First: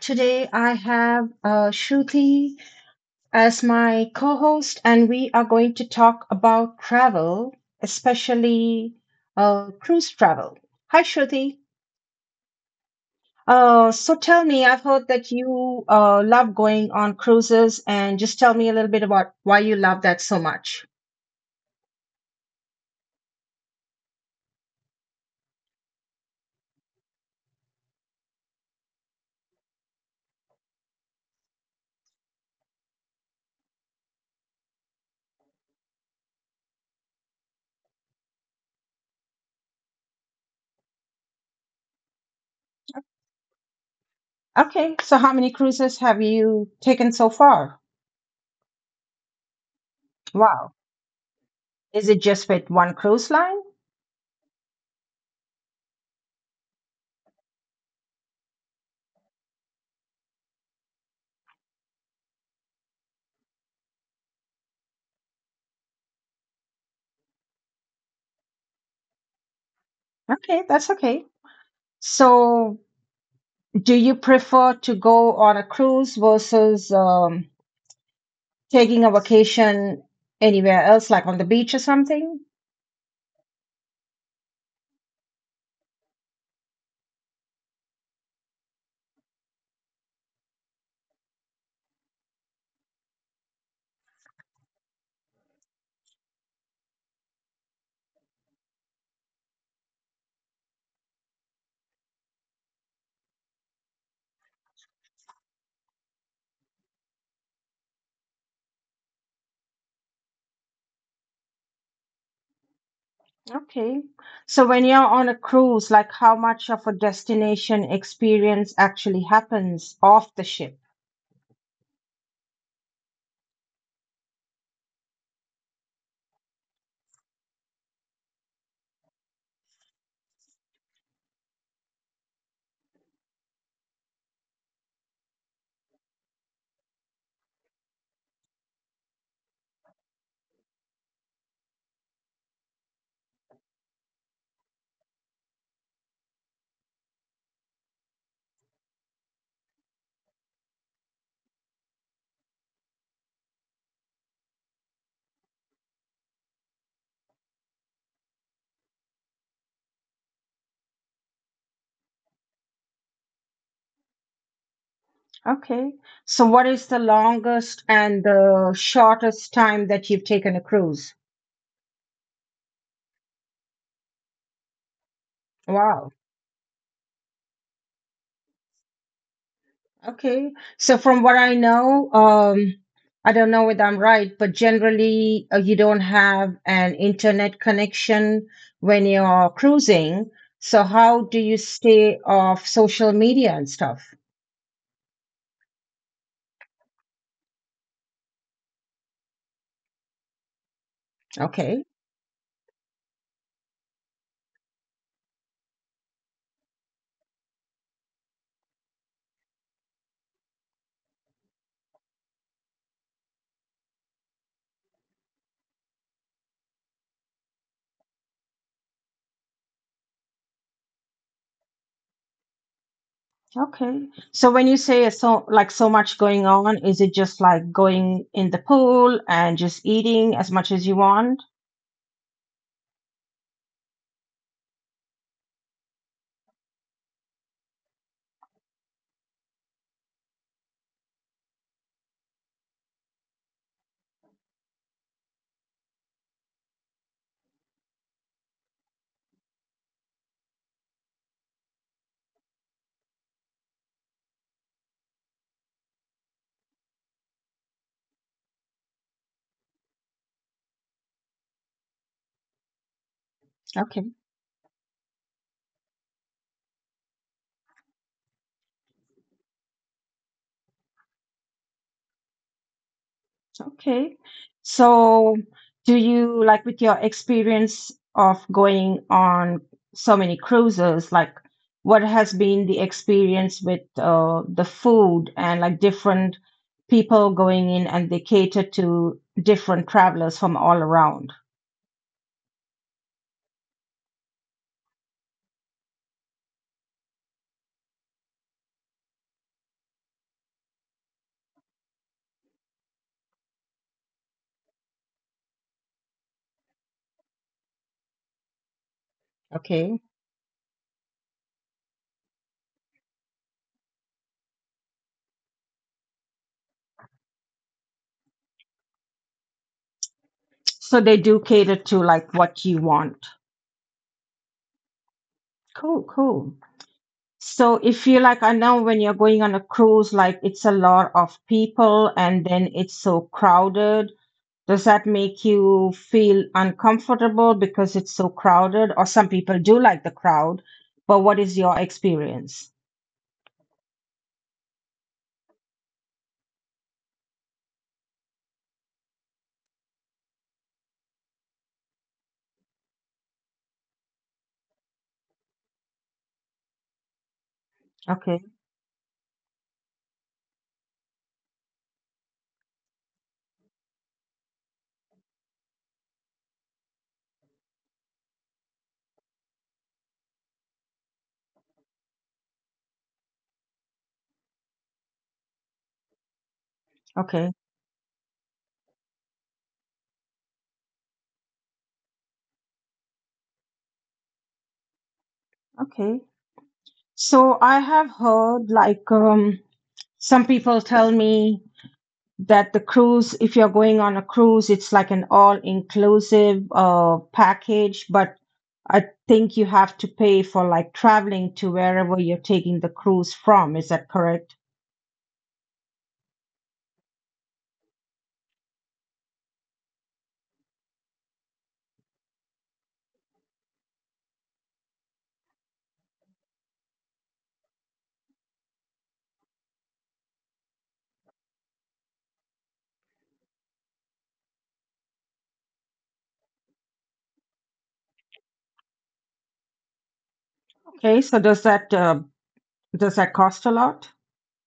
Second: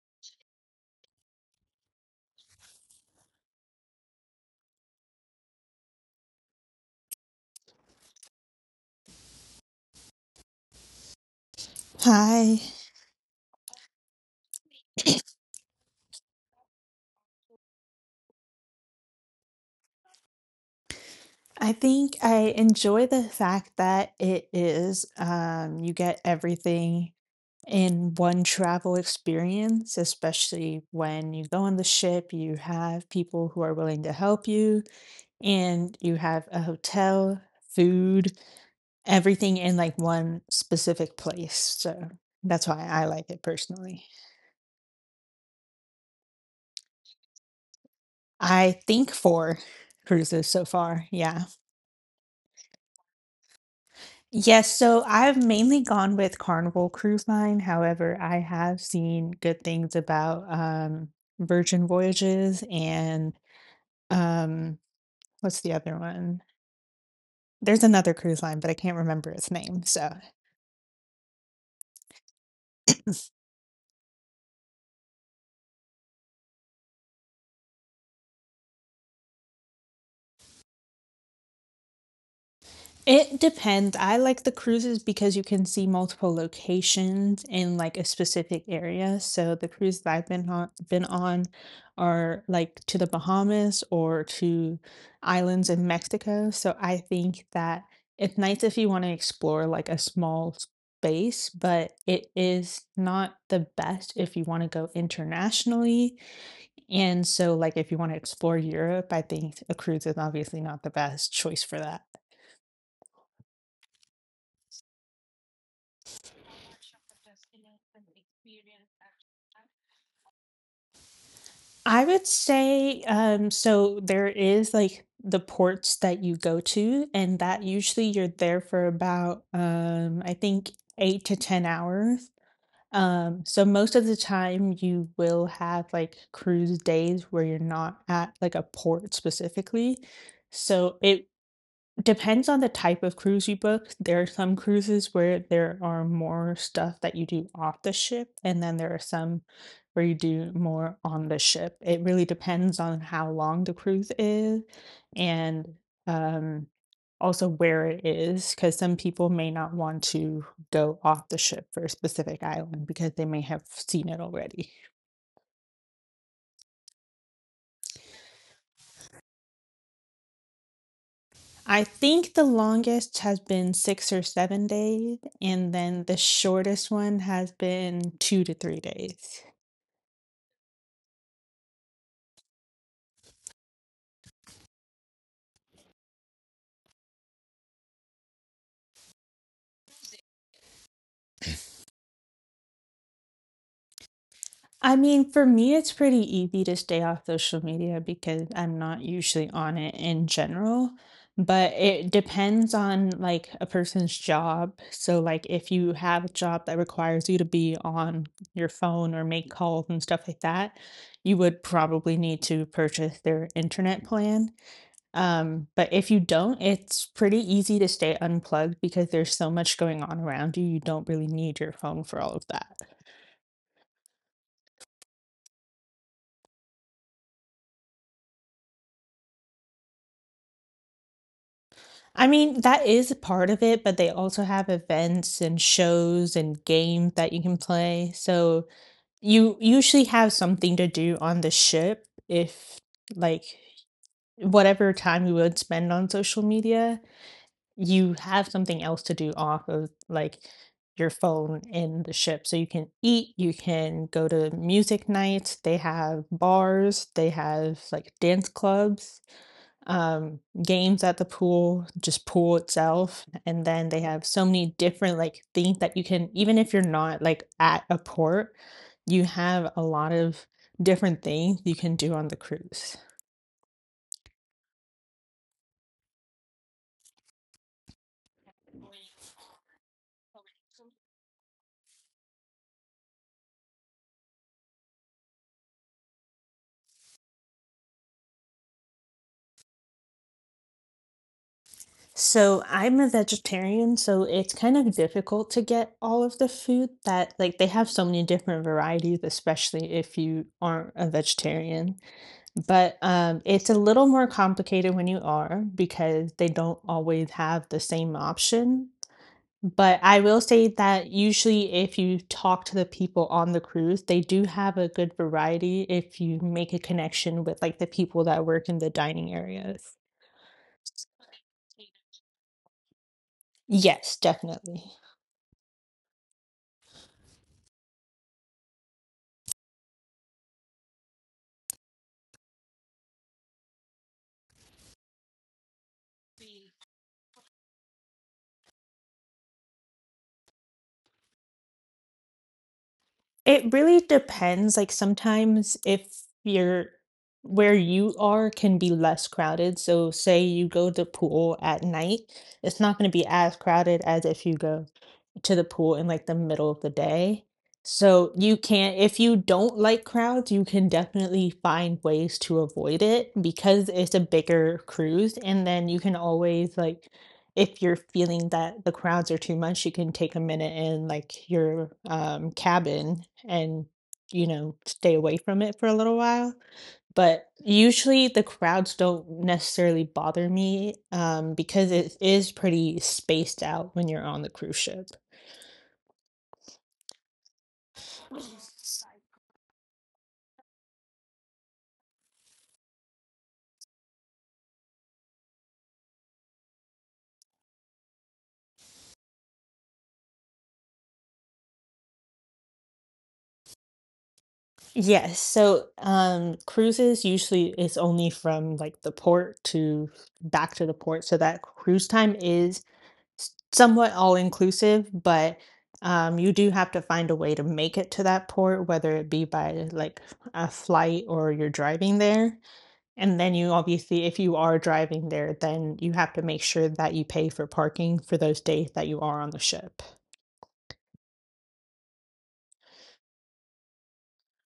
Today I have Shruti as my co-host, and we are going to talk about travel, especially cruise travel. Hi Shruti. Hi. So tell me, I've heard that you love going on cruises, and just tell me a little bit about why you love that so much. I think I enjoy the fact that it is, you get everything in one travel experience. Especially when you go on the ship, you have people who are willing to help you, and you have a hotel, food, everything in like one specific place. So that's why I like it personally. Okay, so how many cruises have you taken so far? I think four cruises so Wow. far. Yeah. Is it just with one cruise line? Yes, so I've mainly gone with Carnival Cruise Line. However, I have seen good things about, Virgin Voyages and, um, what's the other one? There's another cruise line, but I can't remember its name, so Okay, that's okay. So, do you prefer to go on a cruise versus taking a vacation anywhere else, like on the beach or something? it depends. I like the cruises because you can see multiple locations in like a specific area. So the cruises that I've been on are like to the Bahamas or to islands in Mexico. So I think that it's nice if you want to explore like a small space, but it is not the best if you want to go internationally. And so like if you want to explore Europe, I think a cruise is obviously not the best choice for that. Okay. So when you're on a cruise, like how much of a destination experience actually happens off the ship? I would say, so there is like the ports that you go to, and that usually you're there for about, I think eight to 10 hours. So most of the time you will have like cruise days where you're not at like a port specifically. So it depends on the type of cruise you book. There are some cruises where there are more stuff that you do off the ship, and then there are some where you do more on the ship. It really depends on how long the cruise is and um, also where it is, because some people may not want to go off the ship for a specific island because they may have seen it already. Okay. So, what is the longest and the shortest time that you've taken a cruise? I think the longest has been 6 or 7 days, and then Wow. the shortest one has been 2 to 3 days. Okay. So, from what I know, I don't know whether I'm right, but generally you don't have an internet connection when you're cruising. So, how do you stay off social media and stuff? I mean, for me, it's pretty easy to stay off social media because I'm not usually on it in general, but Okay. it depends on, like, a person's job. So, like, if you have a job that requires you to be on your phone or make calls and stuff like that, you would probably need to purchase their internet plan. But if you don't, it's pretty easy to stay unplugged because there's so much going on around you, you don't really need your phone for all of that. Okay. So when you say it's so like so much going on, is it just like going in the pool and just eating as much as you want? I mean, that is a part of it, but they also have events and shows and games that you can play. So you usually have something to do on the ship if, like, whatever time you would spend on social media, you have something else to do off of like your phone in the ship. So you can eat, you can go to music nights, they have bars, they have like dance clubs, um, games at the pool, just pool itself. And then they Okay. have so many different like things that you can, even if you're not like at a port, you have a lot of different things you can do on the cruise. Okay. So, do you like with your experience of going on so many cruises, like what has been the experience with the food and like different people going in and they cater to different travelers from all around? So I'm a vegetarian, so it's kind of difficult to get all of the food that like they have so many different varieties, especially if you aren't a vegetarian. But it's a little more complicated when you are because they don't always have the same option. But Okay. I will say that usually if you talk to the people on the cruise, they do have a good variety if you make a connection with like the people that work in the dining areas. So they do cater to like what you want. Yes, definitely. Cool, cool. So if you like, I know when you're going on a cruise, like it's a lot of people and then it's so crowded. Does that make you feel uncomfortable because it's so crowded? Or some people do like the crowd, but what is your experience? It really depends, like, sometimes if you're where you are can be less crowded, so say you go to pool at night, it's not gonna be as crowded as if you go to the pool in like the middle of the day. So Okay, you can, if you don't like crowds, you can definitely find ways to avoid it because it's a bigger cruise. And then you can always like, if you're feeling that the crowds are too much, you can take a minute in like your cabin and you know stay away from it for a little while. But okay, usually the crowds don't necessarily bother me because it is pretty spaced out when you're on the cruise ship. okay. So I have heard like some people tell me that the cruise, if you're going on a cruise, it's like an all inclusive package, but I think you have to pay for like traveling to wherever you're taking the cruise from. Is that correct? Yes. So cruises usually it's only from like the port to back to the port. So that cruise time is somewhat all inclusive, but you do have to find a way to make it to that port, whether it be by like a flight or you're driving there. And then you obviously if you are driving there, then you have to make sure that you pay for parking for those days that you are on the ship. Okay, so does that does that cost a lot?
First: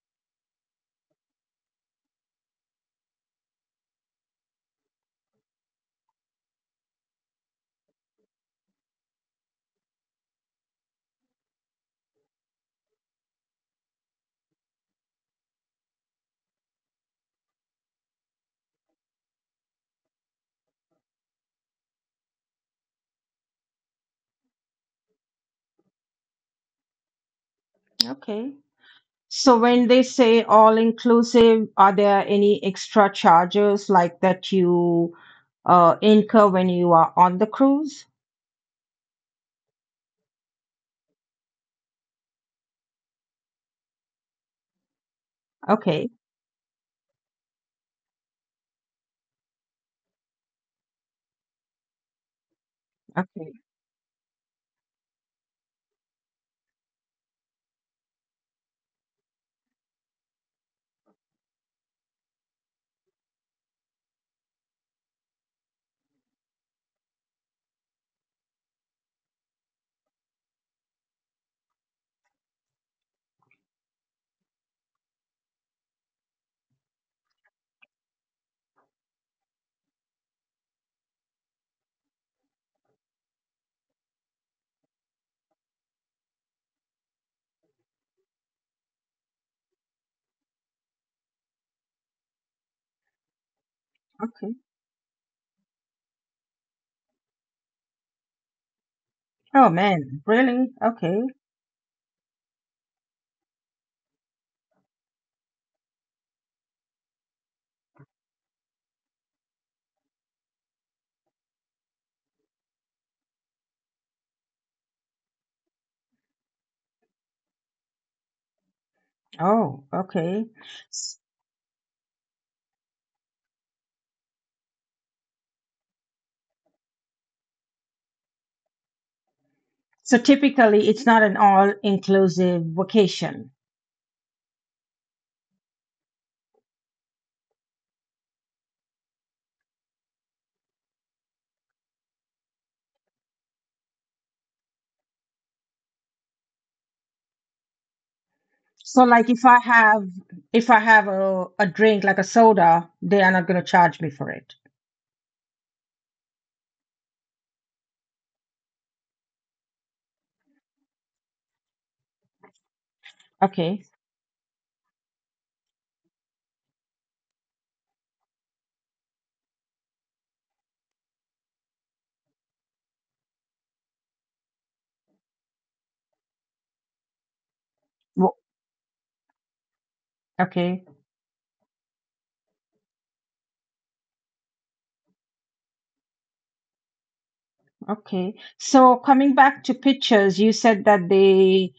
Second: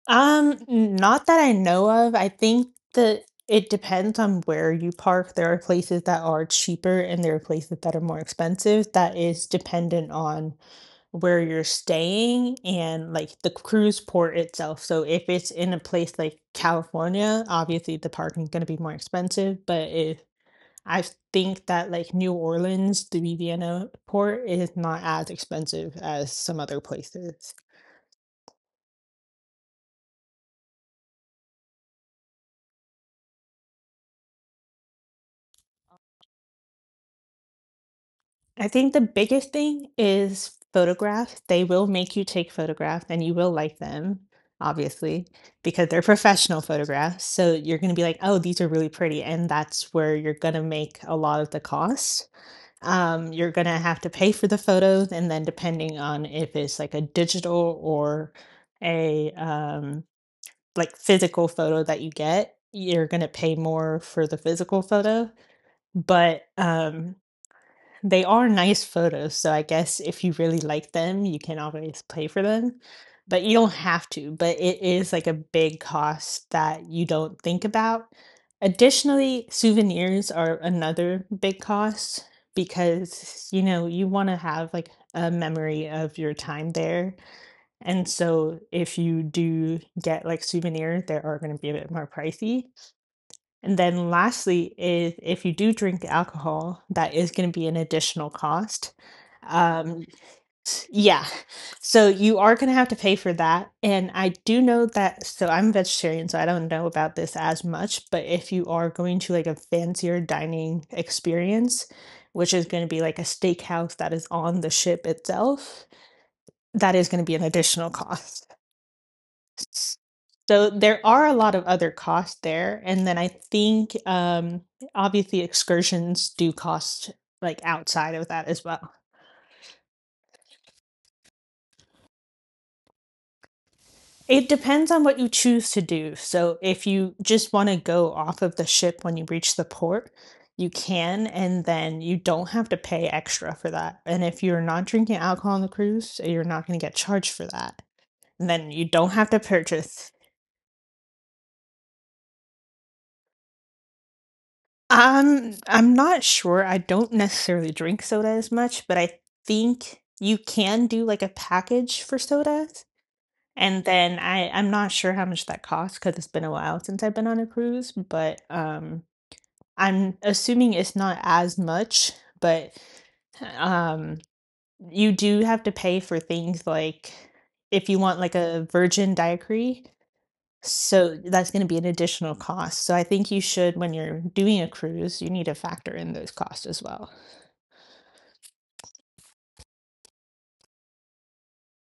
Um, not that I know of. I think that it depends on where you park. There are places that are cheaper and there are places that are more expensive. That is dependent on where you're staying and like the cruise port itself. So if it's in a place like California, obviously the parking's gonna be more expensive. But if I think that like New Orleans, the Louisiana port is not as expensive as some other places. Okay. So when they say all inclusive, are there any extra charges like that you incur when you are on the cruise? I think the biggest thing is photographs. They will make you take photographs and you will like them, obviously, because they're Okay. professional photographs. So you're going to be like, oh, these are really pretty. And that's where you're going to make a lot of the cost. You're Okay. gonna have to pay for the photos, and then depending on if it's like a digital or a like physical photo that you get, you're gonna pay more for the physical photo. But they are nice photos, so I guess if you really like them, you can always pay for them, but you don't have to, but it is, like, a big cost that you don't think about. Additionally, souvenirs are another big cost because, you know, you wanna have, like, a memory of your time there, and so if you do get, like, souvenir, they are gonna be a bit more pricey. And then Okay. lastly, if you do drink alcohol, that is gonna be an additional cost. Oh Um, man, really? Okay. yeah. So you are gonna have to pay for that, and I do know that, so I'm vegetarian, so I don't know about this as much, but if you are going to, like, a fancier dining experience, which is gonna be like a steakhouse that is on the ship itself, that is gonna be an additional cost. Oh, S- okay. So there S- are a lot of other costs there, and then I think obviously excursions do cost like outside of that as well. So typically, it's not an all-inclusive vacation. It depends on what you choose to do. So if you just want to go off of the ship when you reach the port, you can, and then you don't have to pay extra for that. And if you're not drinking alcohol on the cruise, you're not going to get charged for that. And then you So don't like have to purchase. if I have a drink like a soda, they are not going to charge me for it. I'm not sure. I don't necessarily drink soda as much, but I think you can do, like, a package for sodas, Okay. and then I'm not sure how much that costs because 'cause it's been a while since I've been on a cruise, but, I'm assuming it's not as much, but, um, you do have to pay for things like if you want, like, Wo- a virgin daiquiri, Okay. so that's gonna be an additional cost. So I think you should, when you're doing a cruise, you need to factor in those costs as well. Okay. So coming back to pictures, you said that they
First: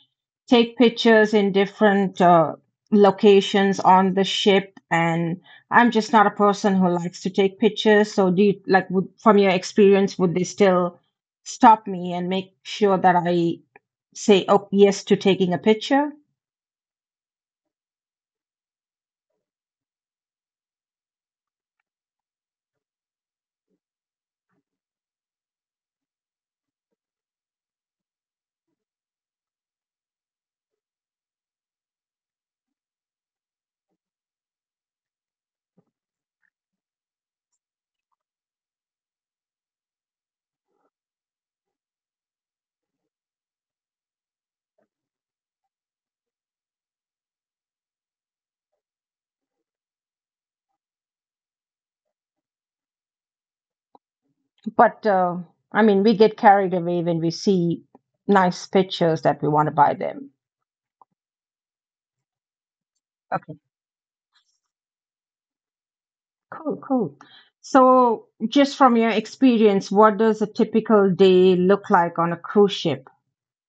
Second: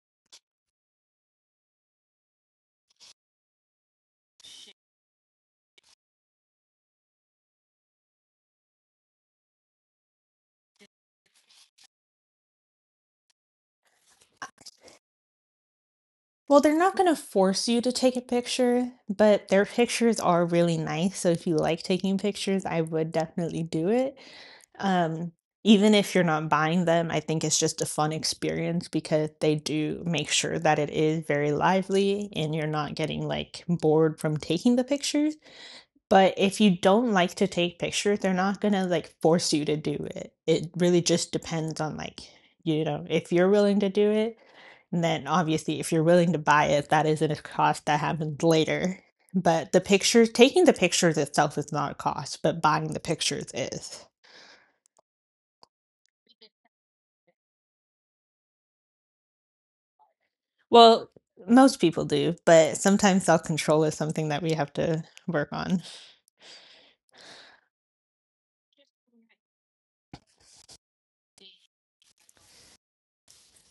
take pictures in different locations on the ship, and I'm just not a person who likes to take pictures. So do you like would, from your experience, would they still stop me and make sure that I say, oh, yes to taking a picture? Well, they're not gonna force you to take a picture, but their pictures are really nice, so if you like taking pictures, I would definitely do it. Um, even if you're not buying them, I think it's just a fun experience because they do make sure that it is very lively and you're not getting, like, bored from taking the pictures. But if you don't like to take pictures, they're not gonna, like, force you to do it. It really just depends on, like, you know, if you're willing to do it, and then obviously if you're willing to buy it, that isn't a cost that happens later. But the pictures taking the pictures itself is not a cost, but buying the pictures is. But I mean, we get carried away when we see nice pictures that we want to buy them. Well, most people do, but sometimes Okay. self-control is something that we have to work on. Cool, cool. So, just from your experience, what does a typical day look like on a cruise ship?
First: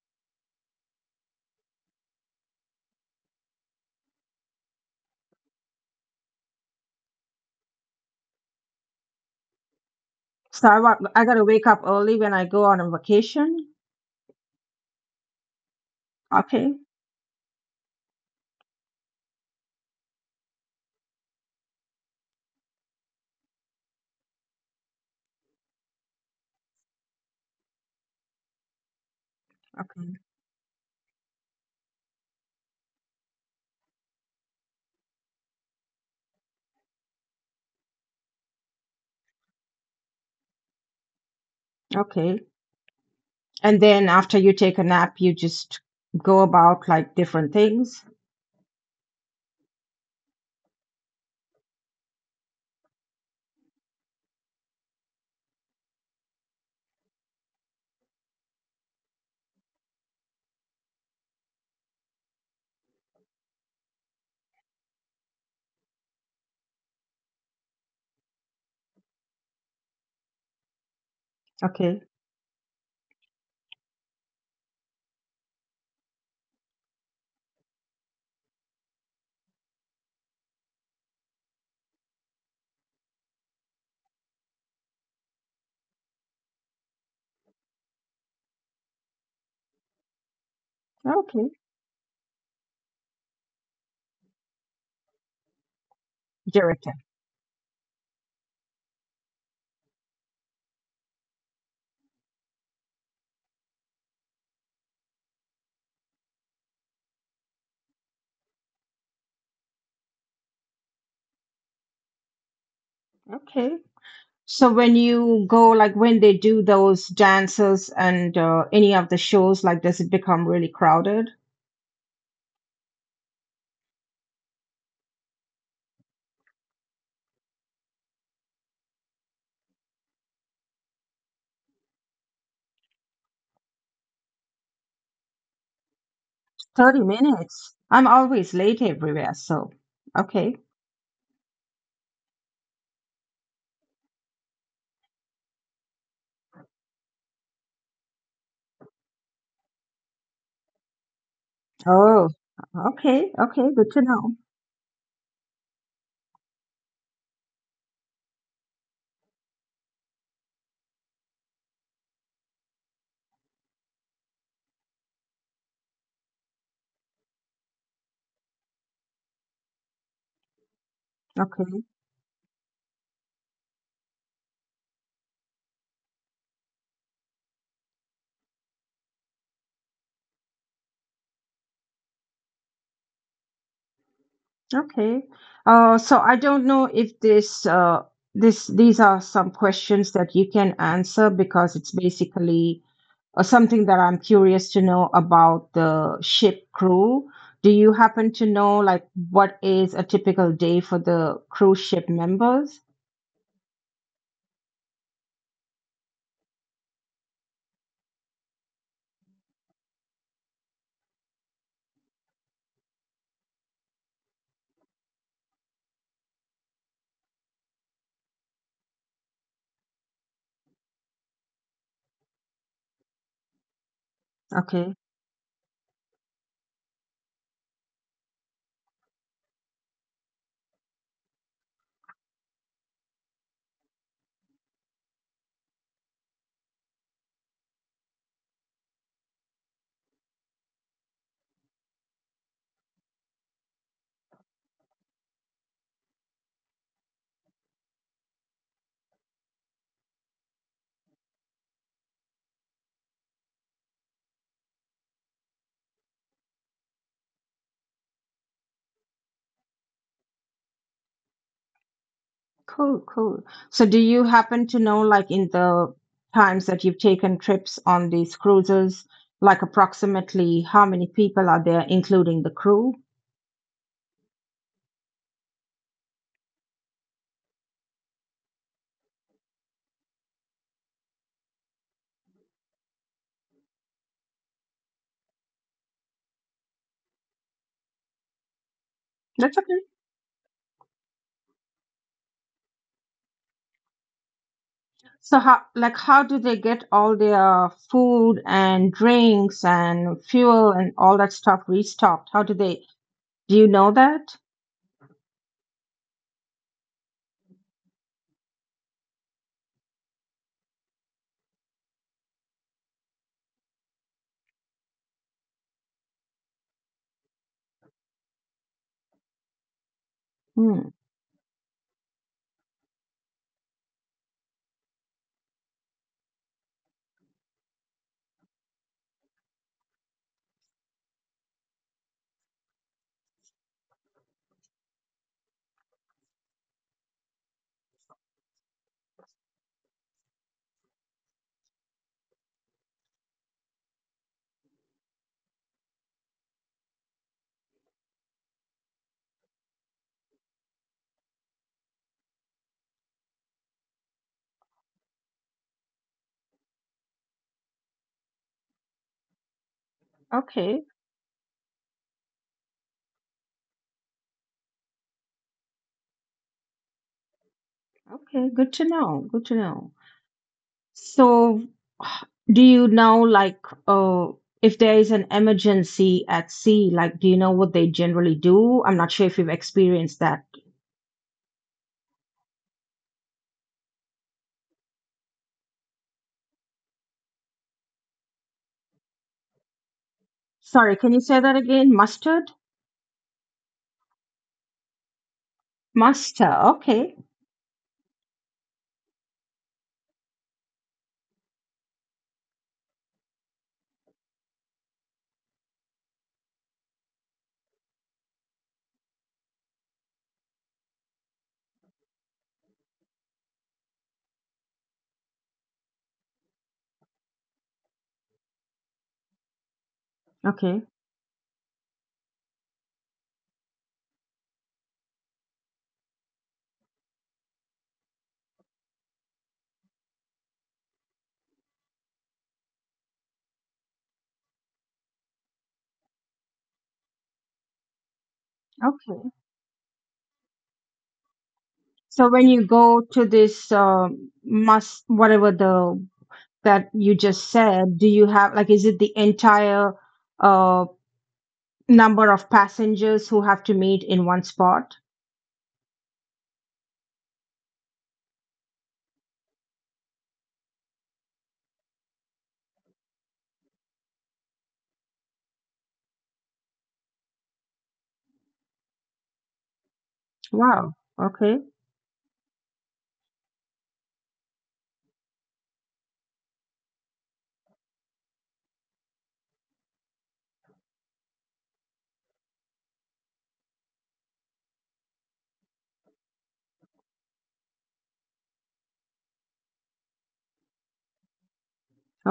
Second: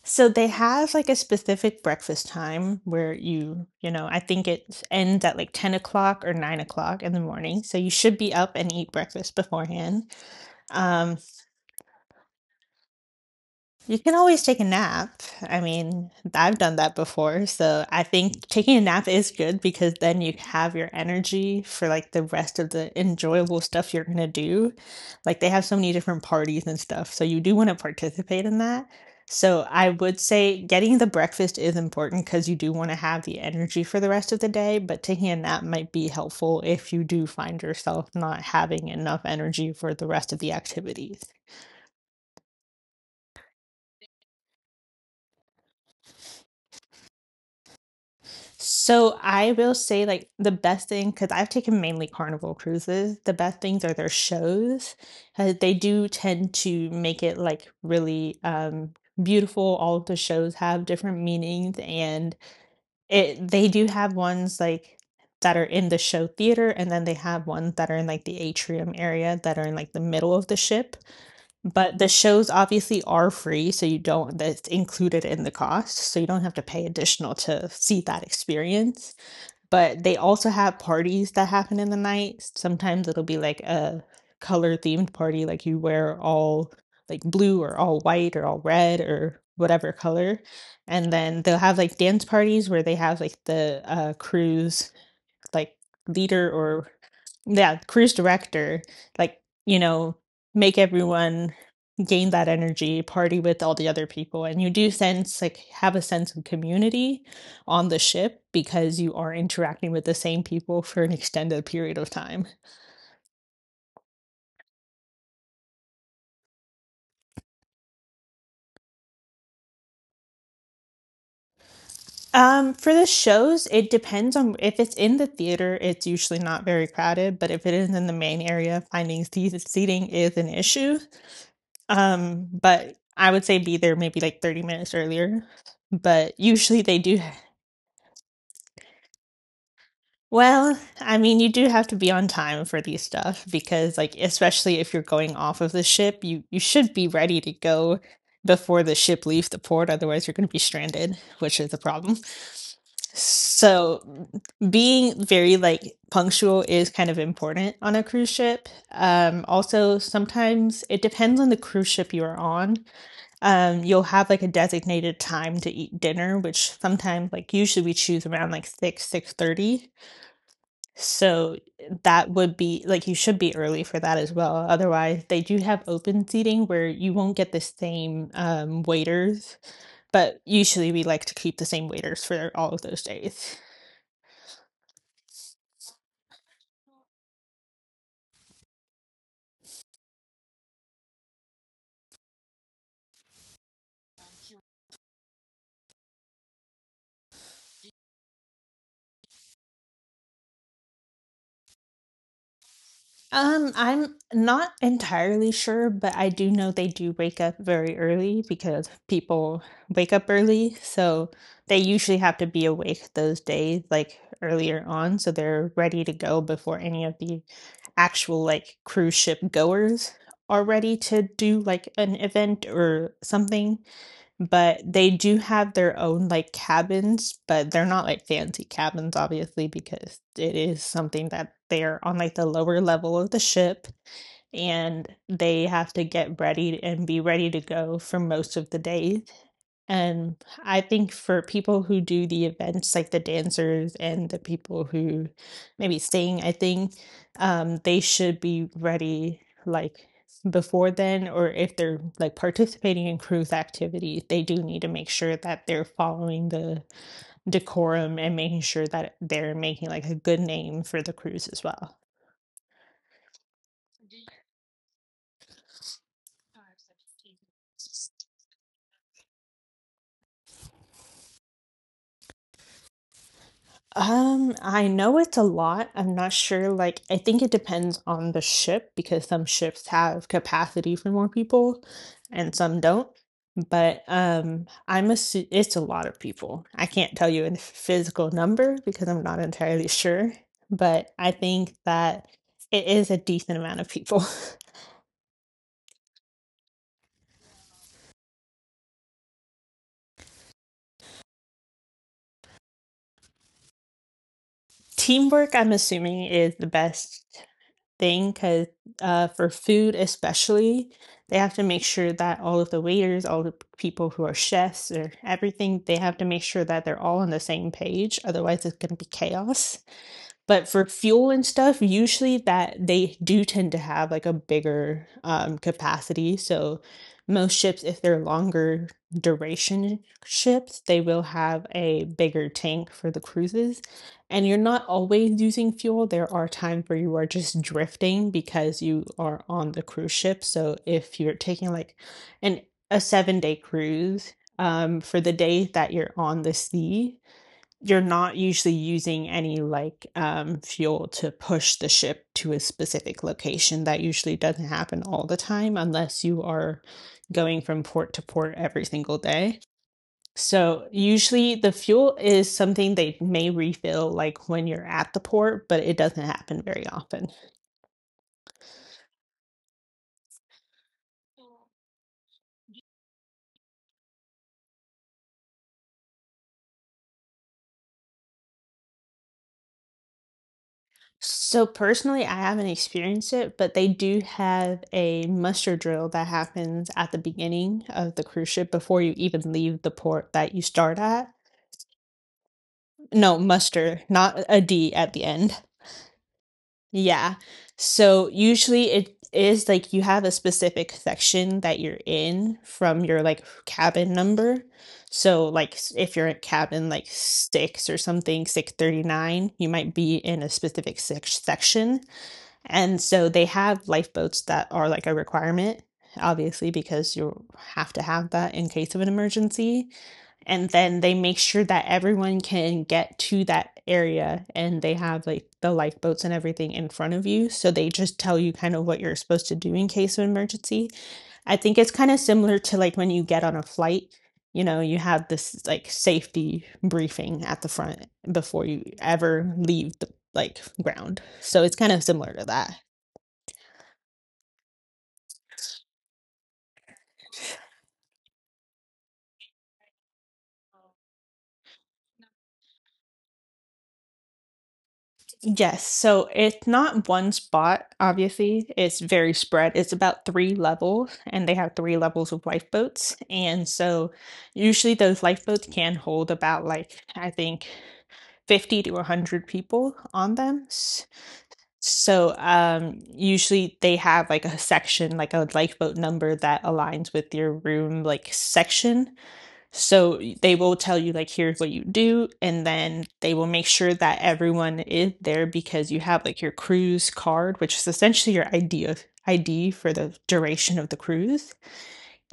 So they have like a specific breakfast time where you know, I think it ends at like 10 o'clock or 9 o'clock in the morning. So you should be up and eat breakfast beforehand. So Um, I gotta wake up early when I go on a vacation. you can always take a nap. I've done Okay, that before, so I think taking a nap is good because then you have your energy for like the rest of the enjoyable stuff you're gonna do. Like they have so many different parties and stuff, so you do want to participate in that. So I okay, would say getting the breakfast is important because you do want to have the energy for the rest of the day, but taking a nap might be helpful if you do find yourself not having enough energy for the rest of the activities. okay. And then after you take a nap, you just go about like different things. So I will say like the best thing, because I've taken mainly Carnival cruises, the best things are their shows. They do tend to make it like really beautiful. All of the shows have different meanings, and it they do have ones like that are in the show theater, and then they have ones that are in like the atrium area that are in like the middle of the ship. But Okay. the shows obviously are free, so you don't that's included in the cost, so you don't have to pay additional to see that experience. But they also have parties that happen in the night. Sometimes it'll be like a color themed party, like you wear all like blue or all white or all red or whatever color. And then Okay. they'll have like dance parties where they have like the cruise like leader or Director. yeah, cruise director, like, you know, make everyone gain that energy, party with all the other people. And you do sense, like, have a sense of community on the ship because you are interacting with the same people for an extended period of time. Okay. So when you go, like when they do those dances and any of the shows, like does it become really crowded? For the shows, it depends on if it's in the theater, it's usually not very crowded, but if it is in the main area, finding seating is an issue. But I would say be there maybe like 30 minutes earlier. But usually 30 they do minutes. I'm always late everywhere, so okay. Well, you do have to be on time for these stuff because, like, especially if you're going off of the ship, you should be ready to go before the ship leaves the port, otherwise you're gonna be stranded, which is a problem. Oh, okay, okay, good to So, know. being very, like, punctual is kind of important on a cruise ship. Also, sometimes it depends on the cruise ship you are on. You'll have, like, a designated time to eat dinner, which sometimes, like, usually we choose around, like, 6, 6:30. So Okay. that would be like you should be early for that as well. Otherwise, they do have open seating where you won't get the same waiters, but usually we like to keep the same waiters for all of those days. Okay. So I don't know if this these are some questions that you can answer because it's basically something that I'm curious to know about the ship crew. Do you happen to know like what is a typical day for the cruise ship members? I'm not entirely sure, but I do know they do wake up very early because people wake up early, so they usually have to be awake those days, like earlier on, so they're ready to go before any of the actual like cruise ship goers are ready to do like an event or something, but Okay. they do have their own like cabins, but they're not like fancy cabins, obviously, because it is something that they're on like the lower level of the ship and they have to get ready and be ready to go for most of the days. And I think for people who do the events, like the dancers and the people who maybe sing, I think they should be ready like before then, or if they're like participating in cruise activities, they do need to make sure that they're following the decorum and making sure that they're making like a good name for the cruise as well. Cool, cool. So, do you happen to know, like, in the times that you've taken trips on these cruises, like, approximately how many people are there, including the crew? I know it's a lot. I'm not sure, like, I think it depends on the ship because some ships have capacity for more people and some don't. But I'm assu it's a lot of people. I can't tell you a physical number because I'm not That's okay. entirely sure, but I think that it is a decent amount of people. So, how, like, how do they get all their food and drinks and fuel and all that stuff restocked? Do you know that? Teamwork, I'm assuming, is the best thing because for food especially, they have to make sure that all of the waiters, all the people who are chefs or everything, they have to make sure that they're all on the same page, otherwise it's gonna be chaos. But Hmm. for fuel and stuff, usually that they do tend to have like a bigger capacity. So most ships, if they're longer duration ships, they will have a bigger tank for the cruises. And you're not always using fuel. There are times where you are just drifting because you are on the cruise ship. So if you're taking like an a 7 day cruise, for the day that you're on the sea, you're not usually using any like fuel to push the ship to a specific location. That usually doesn't happen all the time unless you are going from port to port every single day. Okay. So, usually the fuel is something they may refill like when you're at the port, but it doesn't happen very often. Okay. Good to know. Good to know. So, h- do you know, like, uh, if there is an emergency at sea, like, do you know what they generally do? I'm not sure if you've experienced that. So, personally, I haven't experienced it, but they do have a muster drill that happens at the beginning of the cruise ship before you even leave the port that you Sorry, start can you at. say that again? Mustard? No, muster, not a d at the end. Mustard. Okay. Yeah, so usually it is like you have a specific section that you're in from your like cabin number. So like if you're at cabin like 6 or something, 639, you might be in a specific section. And so they have lifeboats that are like a requirement, obviously, because you have to have that in case of an emergency. And Okay. then they make sure that everyone can get to that area, and they have like the lifeboats and everything in front of you, so they just tell you kind of what you're supposed to do in case of emergency. I think it's kind of similar to like when you get on a flight, you know you have this like safety briefing at the front before you Okay. ever leave the like ground, so it's kind of So similar to when you that. go to this must whatever the that you just said, do you have like is it the entire uh number of passengers who have to meet in one spot? Yes, so it's not one spot, obviously. It's very spread. It's about three levels, and they have three levels of lifeboats. And so usually those lifeboats can hold about like I think 50 to 100 people on them. Wow. Okay. So usually they have like a section, like a lifeboat number that aligns with your room like section. So they will tell you, like, here's what you do, and then they will make sure that everyone is there because you have like your cruise card, which is essentially your ID for the duration of the cruise.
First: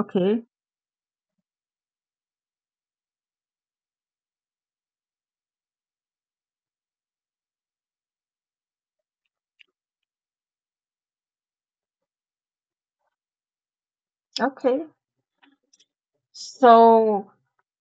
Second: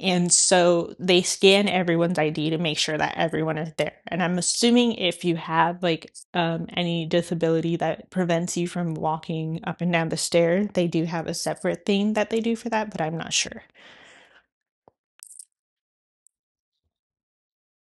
And so they scan everyone's ID to make sure that everyone is there. And I'm assuming if you have like any disability that prevents you from walking up and down the stairs, they do have a separate thing that they do for that, but I'm not sure. Okay. So,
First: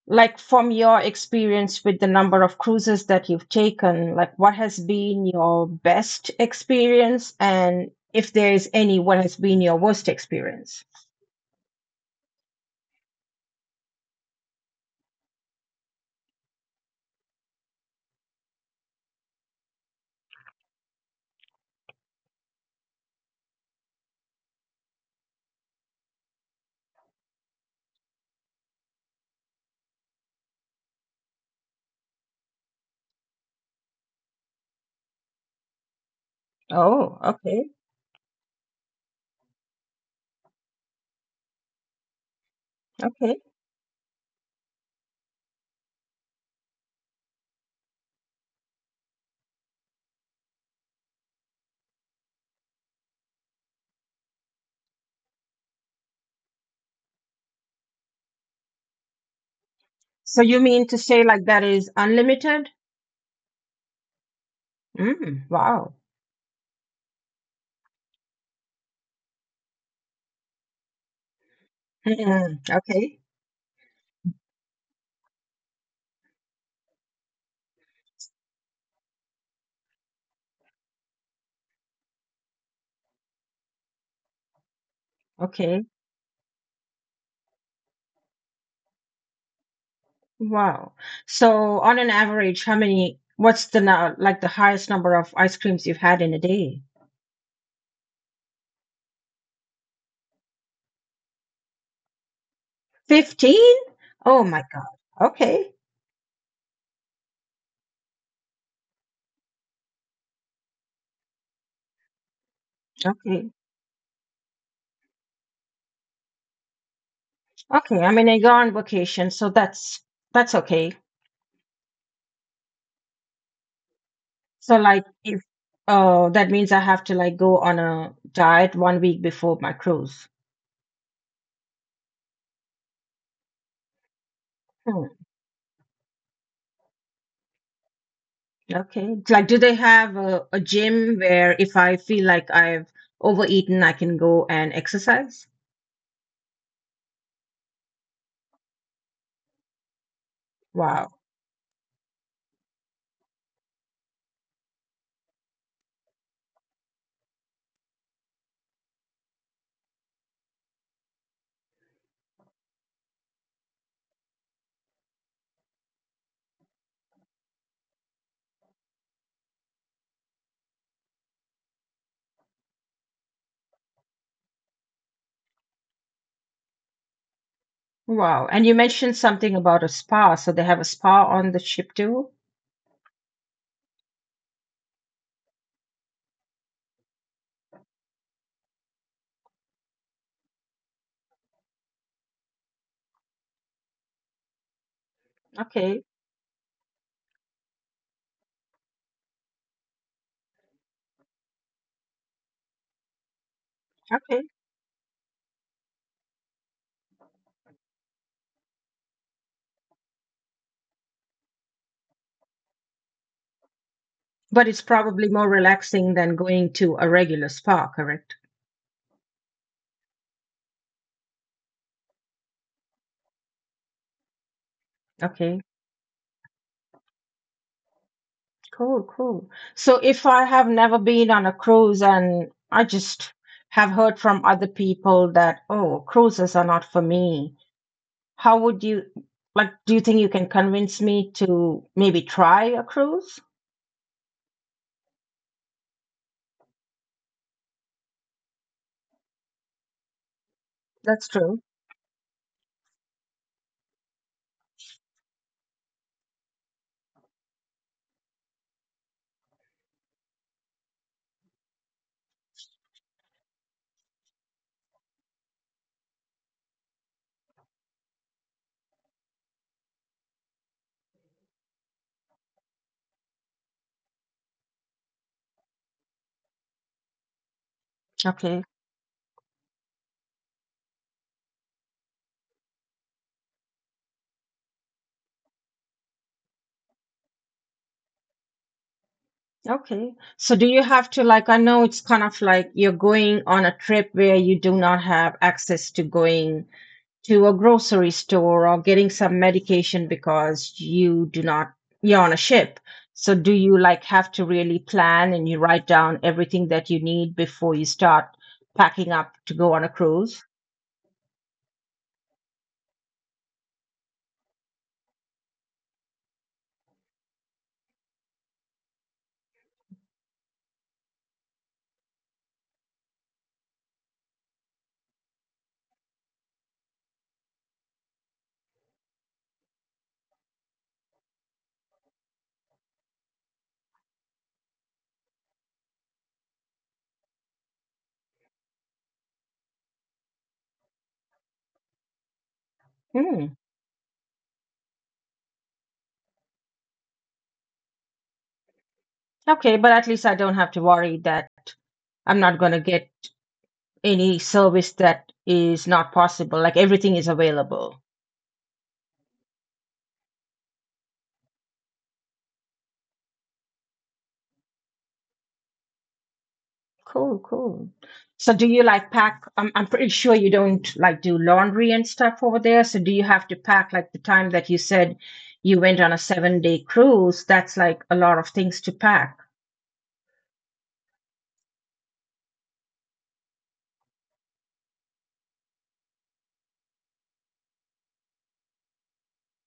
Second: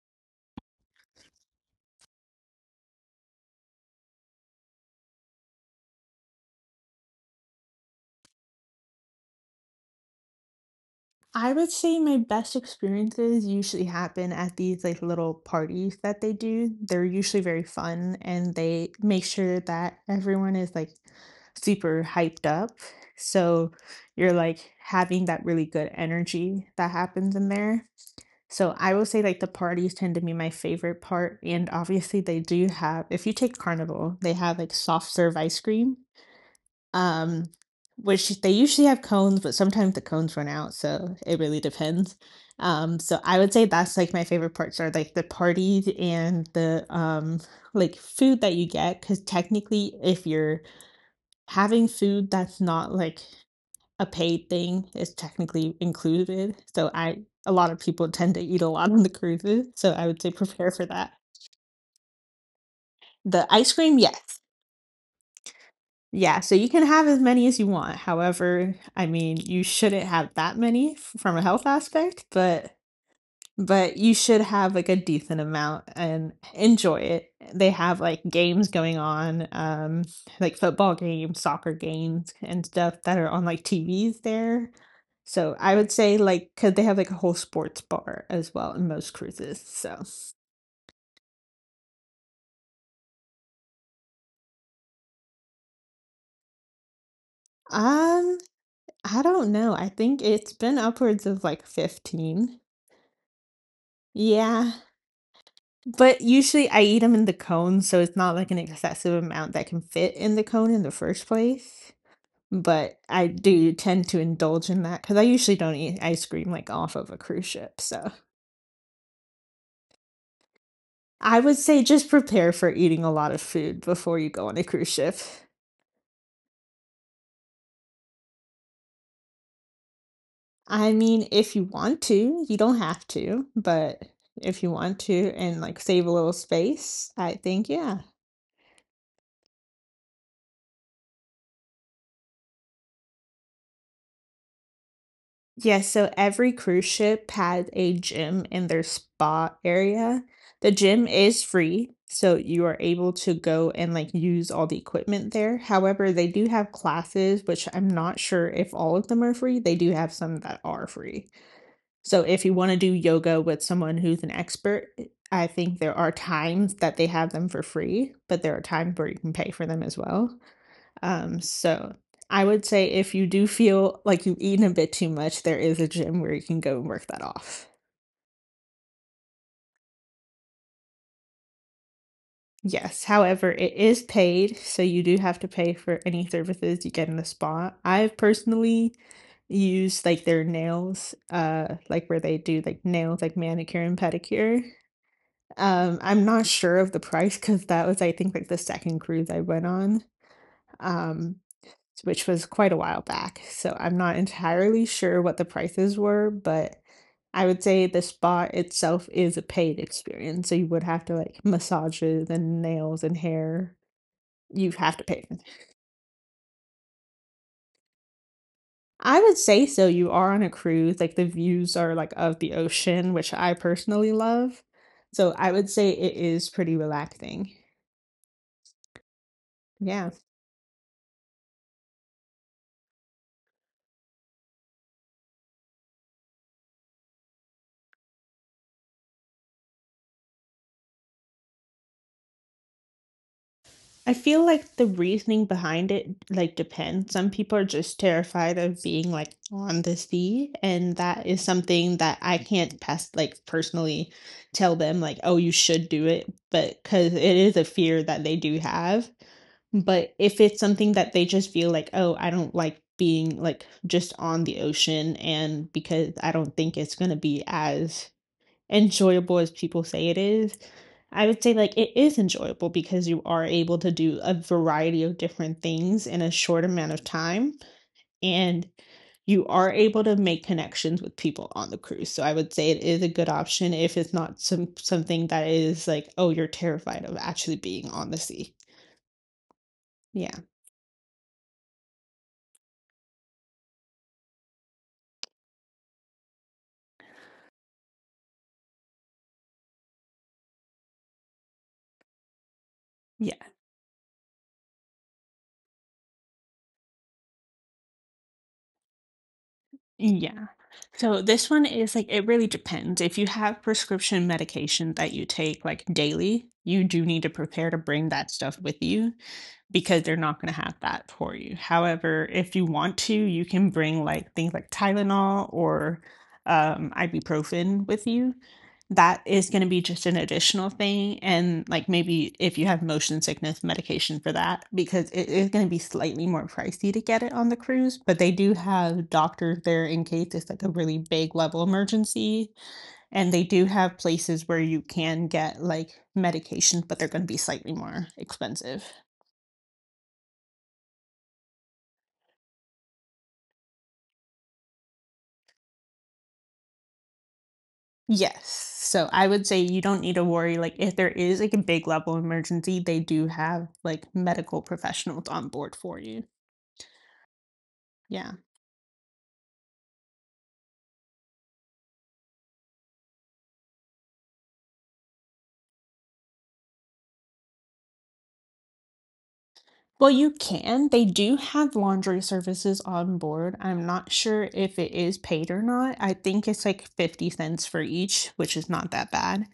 like from your experience with the number of cruises that you've taken, like what has been your best experience, and if there is any, what has been your worst experience? I would say my best experiences usually happen at these like little parties that they do. They're usually very fun and they make sure that everyone is like super hyped up. So you're like having that really good energy that happens in there. So I will say like the parties tend to be my favorite part. And obviously they do have, if you take Carnival, they have like soft serve ice cream, Oh, um, okay, which they usually have cones, but sometimes the cones run out, so it really depends. So okay. I would say that's like my favorite parts are like the parties and the like food that you get, because technically if you're having food that's not like a paid thing, it's technically included. So I A lot of people tend to eat a lot on the cruises, so I would say So you prepare for mean to that. say like that is unlimited? The ice cream, yes. Mm, wow. Yeah, so you can have as many as you want. However, you shouldn't have that many from a health aspect, Mm, but okay. but you should have like a decent amount and enjoy it. They have like games going on, like football games, soccer games, and stuff that are on like TVs there. So I Okay. would say like because they have like a whole sports bar as well in most cruises. So, Wow. So on an average, how many, what's the now like the highest number of ice creams you've had in a day? um, I don't know. I think it's been upwards of like 15. 15? Oh my Yeah. God. Okay. But usually I eat them in the cone, so it's not like an excessive amount that can fit in the cone in the first place. But I Okay. do tend to indulge in that because I usually don't eat ice cream like off of a cruise ship. Okay. I So mean, I go on vacation, so that's okay. I would say just prepare for eating a lot of food before you go on a So cruise like ship. if oh that means I have to like go on a diet 1 week before my cruise. I mean, if you want to, you don't have to, but if you want to and like save a little space, I think, yeah. Okay. It's like, do they have a gym where if I feel like I've overeaten, I can go and exercise? Yes, so every cruise ship had a gym in their spa area. The gym Wow. is free, so you are able to go and, like, use all the equipment there. However, they do have classes, which I'm not sure if all of them are free. They do have some that are free. So if you wanna do yoga with someone who's an expert, I think there are times that they have them for free, but there are times where you can pay for them as well. So I would say if you do feel like you've eaten a bit too much, there is a gym where you can go and work that off. Wow. And you mentioned something about a spa. So they have a spa on the ship too? Yes, however, it is paid, so you do have to pay for any services you get in the spa. I've personally used like their nails, like where they do like nails, like manicure and pedicure. Okay. I'm not sure of the price because that was, I think, like the second cruise I went on. Um, which was quite a while back. So I'm not Okay. entirely sure what the prices were, but I would say the spa itself is a paid experience. So you would have to like massages and nails and hair. But You it's have to pay. probably For it. more relaxing than going to a regular spa, correct? I would say so. You are on a cruise. Like the views are like of the ocean, which I personally love. So I Okay. would say it is pretty relaxing. Cool, cool. So Yeah. if I have never been on a cruise and I just have heard from other people that, oh, cruises are not for me. How would you like? Do you think you can convince me to maybe try a cruise? I feel like the reasoning behind it, like, depends. Some people are just terrified of being, like, on the sea, and That's that is true. something that I can't pass like, personally tell them, like, "Oh, you should do it," but because it is a fear that they do have. But if it's something that they just feel like, "Oh, I don't like being, like, just on the ocean," and because I don't think it's gonna be as enjoyable as people say it is, I would say like it is enjoyable because you are able to do a variety of different things in a short amount of time Okay. and you are able to make connections with people on the cruise. So I would say it is a good option if it's not something that is like, oh, you're terrified of actually being on the sea. Okay. Yeah. So do you have to like, I know it's kind of like you're going on a trip where you do not have access to going to a grocery store or getting some medication because you do not, you're on a ship. So Yeah. do you like have to really plan and you write down everything that you need before you start packing up to go on a cruise? Yeah. So this one is like it really depends. If you have prescription medication that you take like daily, you do need to prepare to bring that stuff with you. Because they're not going to have that for you. However, if you want to, you can bring like things like Tylenol or ibuprofen with you. That is going to be just an additional thing. And like maybe if you have motion sickness, medication for that, because it is going to be slightly more pricey to get it on the cruise. But they do have doctors there in case it's like a really big level emergency. And they Hmm. do have places where you can get like medication, but they're going to be slightly more expensive. Okay, but at least I don't have to worry that I'm not going to get any service that is not possible. Like everything is available. Yes. So I would say you don't need to worry. Like, if there is like a big level emergency, they do have like medical professionals on board for you. Cool, cool. Yeah. So do you like pack? I'm pretty sure you don't like do laundry and stuff over there. So do you have to pack like the time that you said you went on a 7 day cruise? That's like a lot of things to pack. Well, you can. They do have laundry services on board. I'm not sure if it is paid or not. I think it's like 50 cents for each, which is not that bad.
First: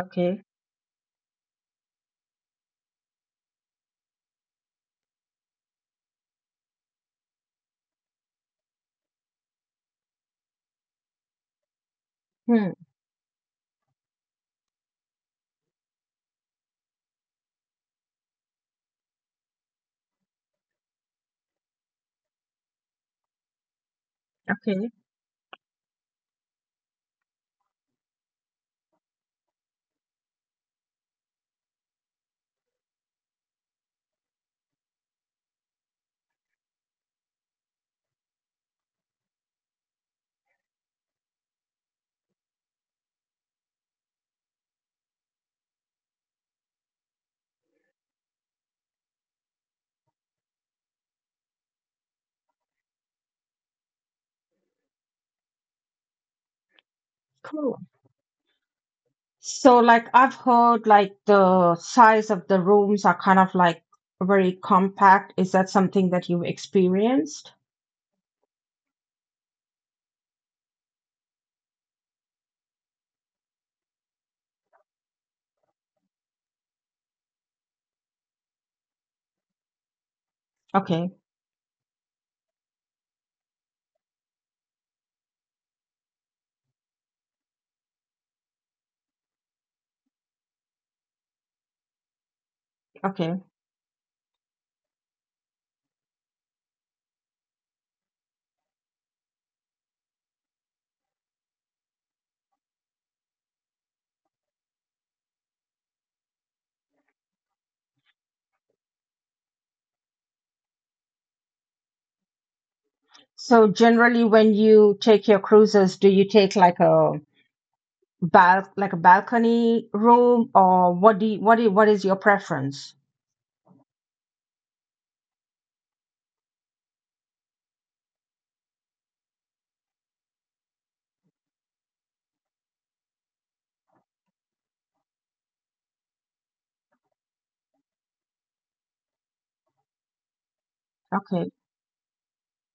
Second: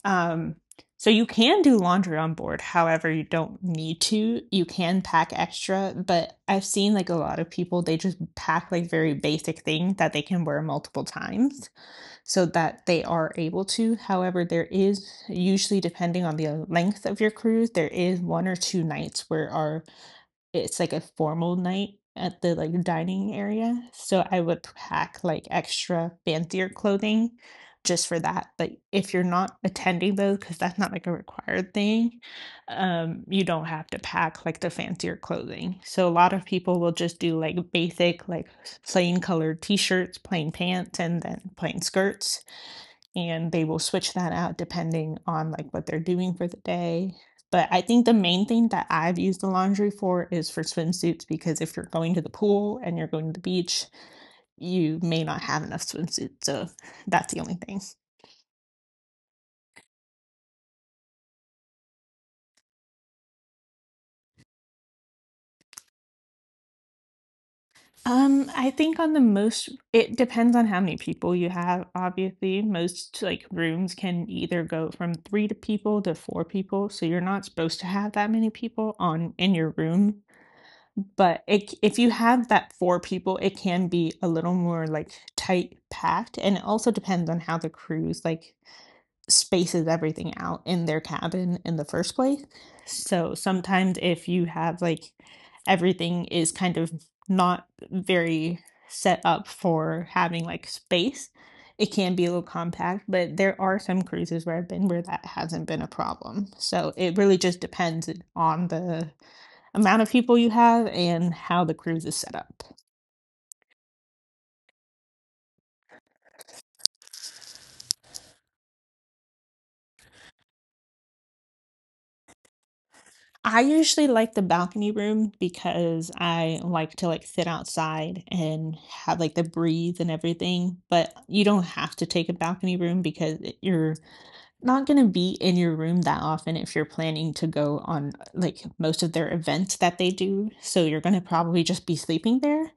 Okay. Um, so you can do laundry on board. However, you don't need to. You can pack extra, but I've seen like a lot of people, they just pack like very basic things that they can wear multiple times so Hmm. that they are able to. However, there is usually, depending on the length of your cruise, there is one or two nights where are it's like a formal night at the, like, dining area, so I would Okay. pack, like, extra fancier clothing just for that, but if you're not attending those, because that's not, like, a required thing, you don't have to pack, like, the fancier clothing. So a lot of people will just do, like, basic, like, plain colored t-shirts, plain pants, and then plain skirts and they will switch that out depending on like what they're doing for the day. But I think the main thing that I've used the laundry for is for swimsuits because if you're going to the pool and you're going to the beach, you may not have enough swimsuits. So that's the only thing. Cool. So, like, I've heard like the size of the rooms are kind of like very compact. Is that something that you've experienced? I think on the most, it depends on how many people you have, obviously. Most like rooms can either go from three to people to four people. So you're not supposed to have that many people on in your room. Okay, But it, if you have that four people, it can be a little more like tight packed, and it also depends on how the cruise like spaces everything out in their cabin in the first place. So okay. sometimes if you have like everything is kind of not very set up for having like space, it can be a little compact, but there are some cruises where I've been where that hasn't been a problem. So it really just depends on the amount of people you have and how the cruise is set up. So generally, when you take your cruises, do you take like a bal like a balcony room, or what is your preference? I usually like the balcony room because I like to like sit outside and have like the breeze and everything, but you don't have to take a balcony room because you're not going to be in your room that often if you're planning to go on like most of their events that they do. So you're going to Okay. probably just be sleeping there.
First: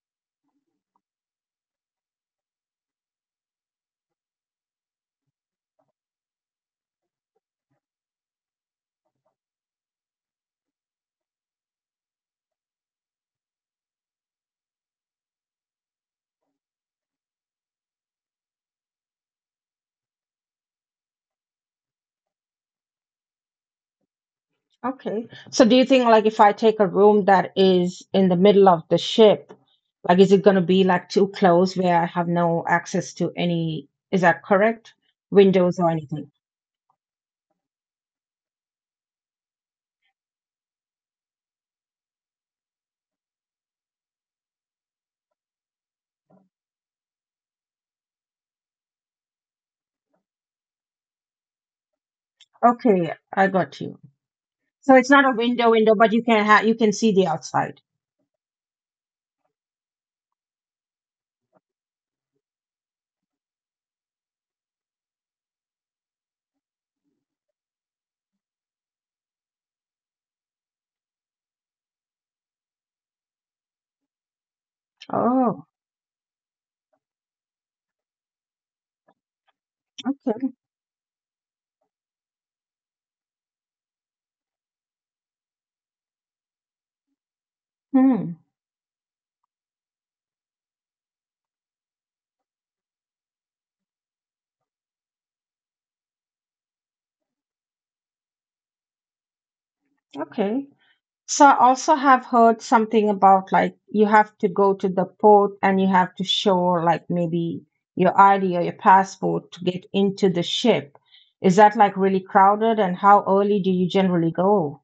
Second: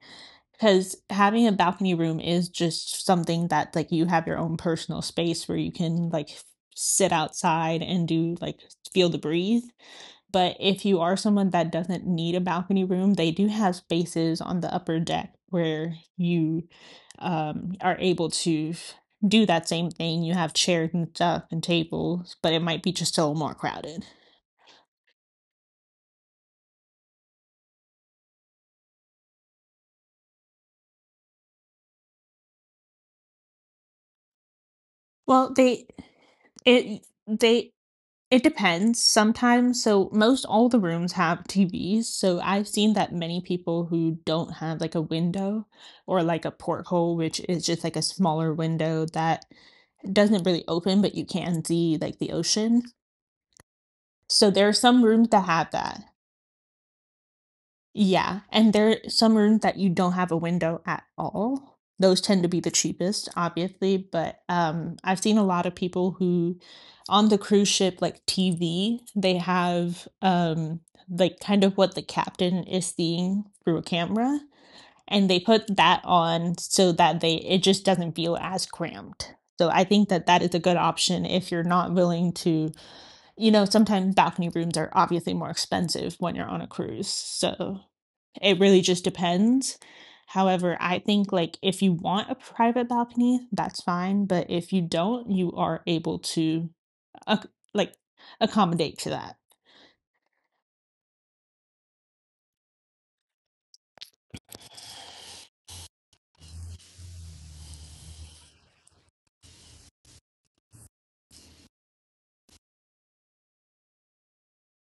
Because having a balcony room is just something that like you have your own personal space where you can like sit outside and do like feel the breeze, but if you are someone that doesn't need a balcony room, they do have spaces on the upper deck where you are able to do that same thing. You have chairs and stuff and tables, but it might be just a little more crowded. Okay. So do you think like if I take a room that is in the middle of the ship, like is it gonna be like too close where I have no access to any, is that correct? well, Windows they or anything? it they it depends sometimes. So most all the rooms have TVs, so I've seen that many people who don't have like a window or like a porthole, which is just like a smaller window that doesn't really open, but you can see like the ocean. Okay, I got you. So there are So some it's not rooms a that have window window, that. but you can see the outside. Yeah, and there are some rooms that you don't have a window at all. Those tend to be the cheapest, obviously, but, I've seen a lot of people who on the cruise ship, like, TV, they have, like, kind of what the captain is seeing through a camera, and they Oh, put that on so that they it just doesn't feel as cramped. So I think that that okay. is a good option if you're not willing to, you know, sometimes balcony rooms are obviously more expensive when you're on a cruise, so Hmm. it really just depends. However, I think, like, if you want a private balcony, that's fine, but if you don't, you are able to, ac like, accommodate to that. Okay. So I also have heard something about like you have to go to the port and you have to show like maybe your ID or your passport to get into the ship. Is that like really crowded and how early do you generally go?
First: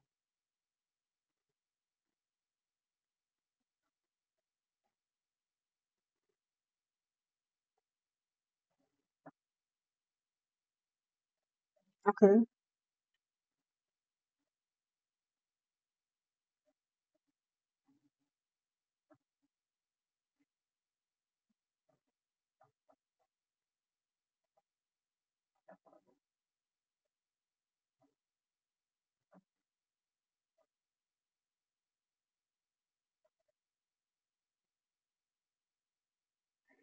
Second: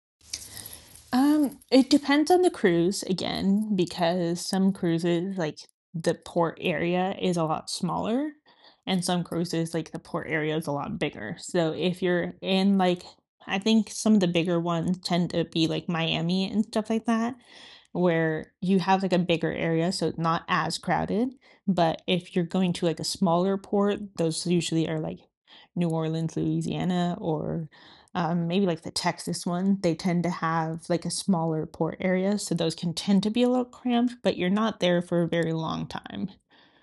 It depends on the cruise again, because some cruises, like the port area is a lot smaller, and some cruises, like the port area is a lot bigger. So if you're in like I think some of the bigger ones tend to be like Miami and stuff like that, where you have like a bigger area, so it's not as crowded. But if you're going to like a smaller port, those usually are like New Orleans, Louisiana, or maybe like the Texas one, they tend to have like a smaller port area, so those can tend to be a little cramped, but you're not there for a very long time.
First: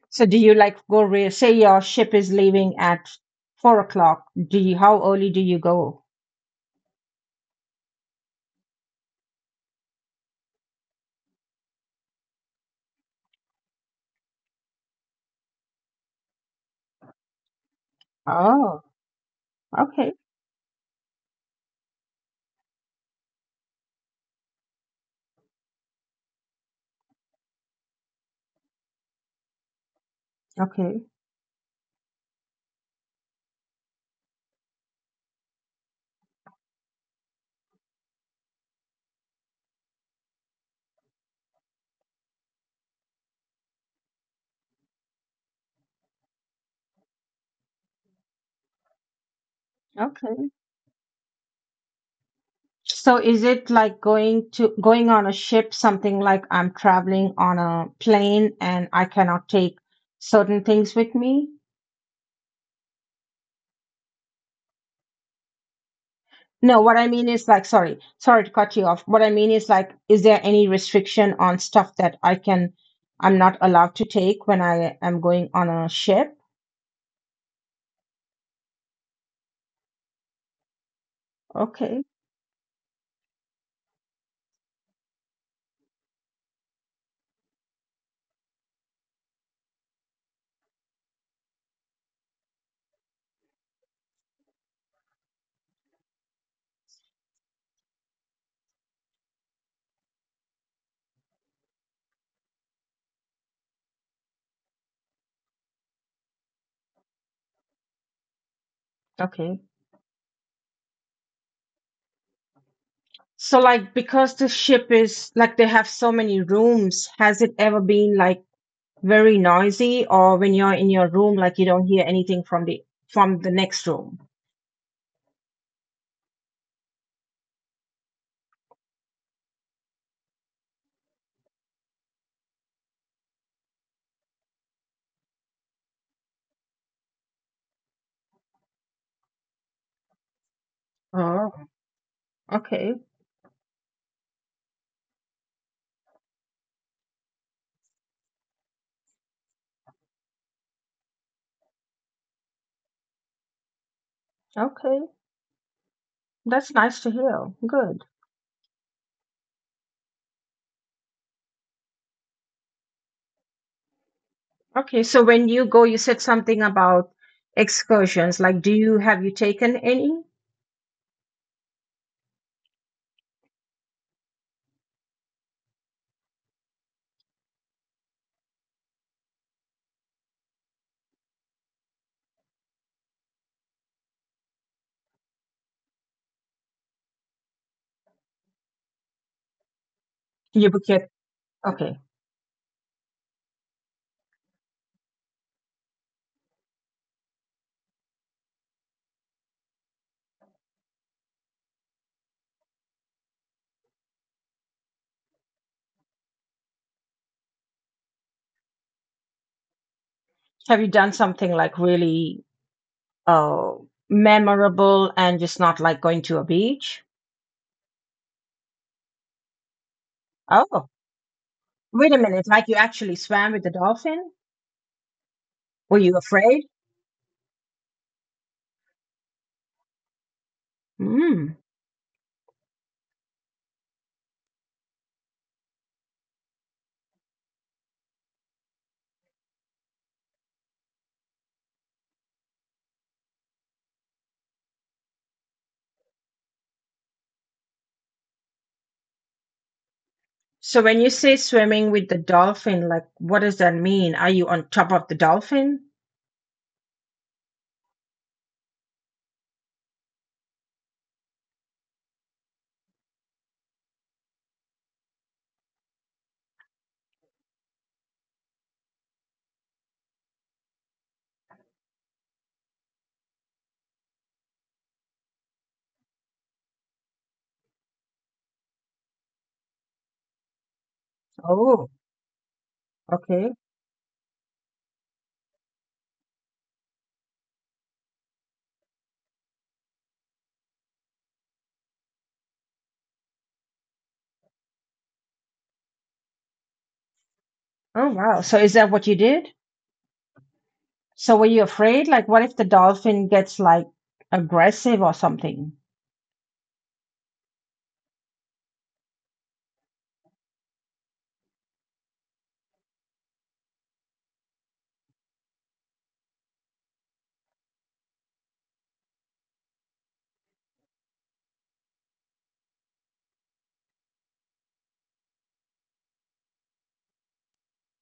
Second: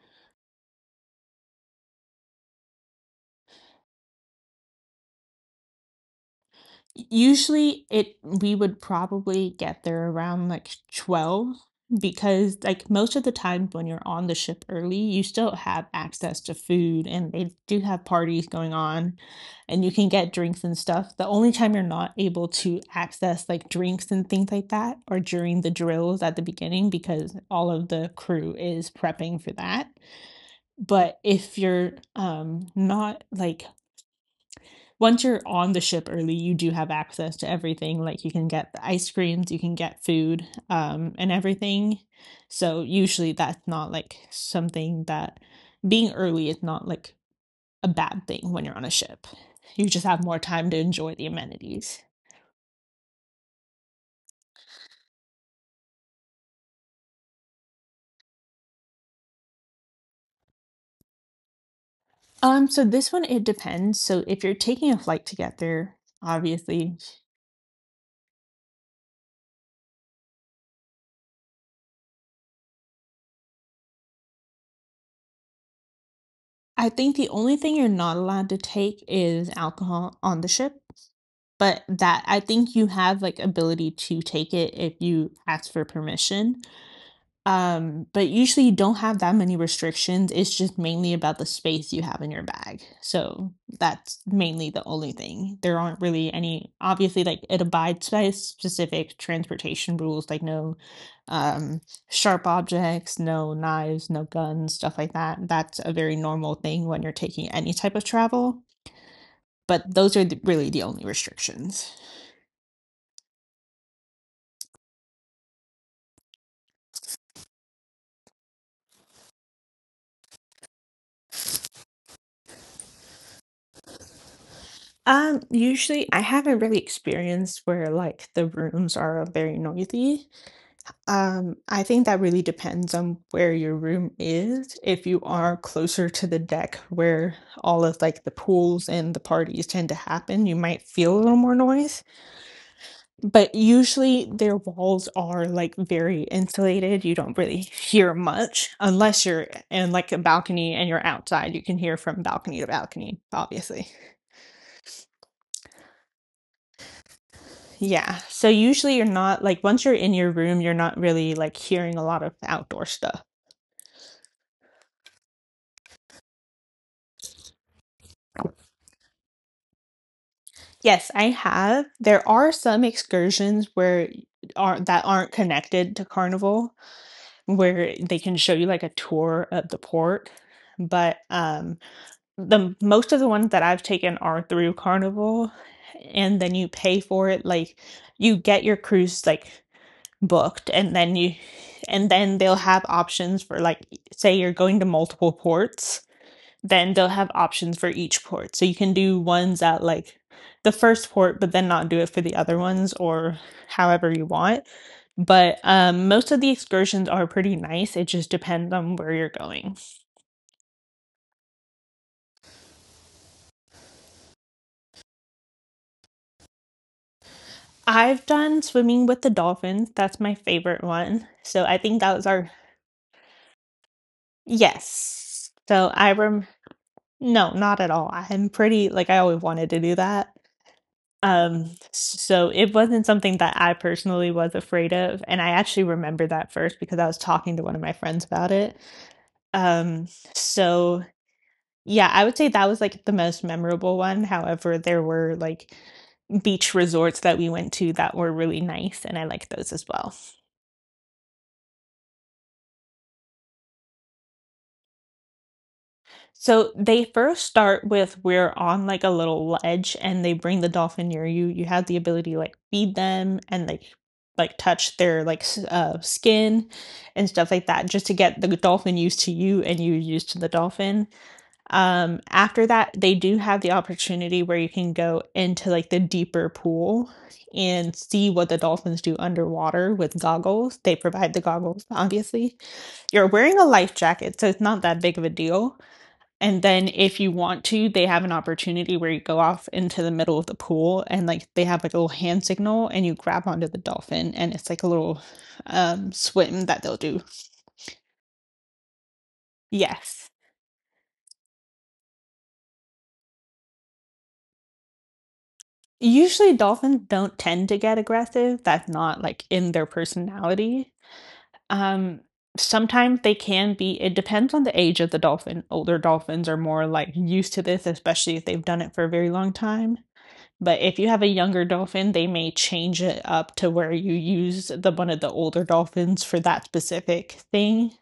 So do you like say your ship is leaving at 4 o'clock? Do you how early do you go? Usually, it we would probably get there around, like, 12 because, like, most of the time when you're on the ship early, you still have access to food, and they do have parties going Oh, on, and you can okay, get drinks and stuff. The only time you're not able to access, like, drinks and things like that are during the drills at the beginning because all of the crew is prepping for that. okay, But if you're, not, like, once you're on the ship early, you do have access to everything. Like you can get the ice creams, you can get food, and everything. So usually that's not like something that being early is not like a bad thing when you're on a ship. You just have more okay. time to enjoy the amenities. So is it like going on a ship, something like I'm traveling on a plane and I cannot take certain things with me? So this one it depends. So if you're taking a flight to get there, No, obviously, what I mean is like, sorry, sorry to cut you off. What I mean is like, is there any restriction on stuff that I'm not allowed to take when I am going on a ship? I think the only thing you're not allowed to take is alcohol on the ship. But Okay, that I think you have, like, ability to take it if you ask for permission, but usually you don't have that many restrictions. It's just mainly about the space you have in your bag, so that's mainly the only thing. There aren't really any obviously, like, it abides by specific transportation rules, like, no, um, sharp objects, no knives, no guns, stuff like that. That's a very normal thing when you're taking any type of travel, okay. but those are really the only restrictions. So, like, because the ship is like they have so many rooms, has it ever been like very noisy, or when you're in your room, like you don't hear anything from the next room? Usually I haven't really experienced where like the rooms are very noisy. I think that really depends on where your room is. If you are closer to the deck where all of like the pools and the parties tend to happen, you might feel a little more Oh, noise. okay, But usually their walls are like very insulated. You don't really hear much unless you're in like a balcony and you're outside. You can hear from balcony to balcony, obviously. okay, that's nice to hear. Good. Yeah. So usually you're not like once you're in your room, you're not really like hearing a lot of outdoor stuff. Okay, so when you go, you said something about excursions. Like, do you have you taken any? Yes, I have. There are some excursions where are that aren't connected to Carnival where they can show you like a tour of the port. But the most of the ones that I've taken are through Carnival, and then you pay for it, like you get your cruise like booked, You book and yet? then you Okay. and then they'll have options for like, say you're going to multiple ports, then they'll have options for each port, so you can do ones at like the first port but then not do it for the other ones, or however you want. But most of the excursions are pretty nice. It just depends on where you're going. Have you done something like really oh, memorable and just not like going to a beach? I've done swimming with the dolphins. That's my favorite Oh, one, so I think wait that a was minute. our Like you actually swam with the dolphin? yes so Were I you rem afraid? no, not at all. I'm pretty like I always wanted to do that. Mm. So it wasn't something that I personally was afraid of. And I actually remember that first because I was talking to one of my friends about it. Um, so yeah, I would say that was like the most memorable one. However, there were like beach resorts that we went to that were really nice, and I liked those as well. So when you say swimming with the dolphin, like what does that mean? Are you on top of the dolphin? So they first start with we're on like a little ledge and they bring the dolphin near you. You have the ability to like feed them and like touch their like skin and stuff like that, just to get the dolphin used to you and you used to the dolphin. After that, they do have the opportunity where you can go into like the deeper pool and see what the dolphins do underwater with goggles. They provide the goggles, Oh, obviously. You're okay. wearing a life jacket, so it's not that big of a deal, and then if you want to, they have an opportunity where you go off into the middle of the pool and like they have like a little hand signal and you grab onto the dolphin and it's like a little swim that they'll do. Oh, wow. So is that what you did? Yes. So were you afraid? Like what if the dolphin gets like aggressive or something? Usually dolphins don't tend to get aggressive. That's not like in their personality. Um Sometimes they can be. It depends on the age of the dolphin. Older dolphins are more like used to this, especially if they've done it for a very long time. But if you have a younger dolphin, they may change it up to where you use the one of the older dolphins for that specific thing.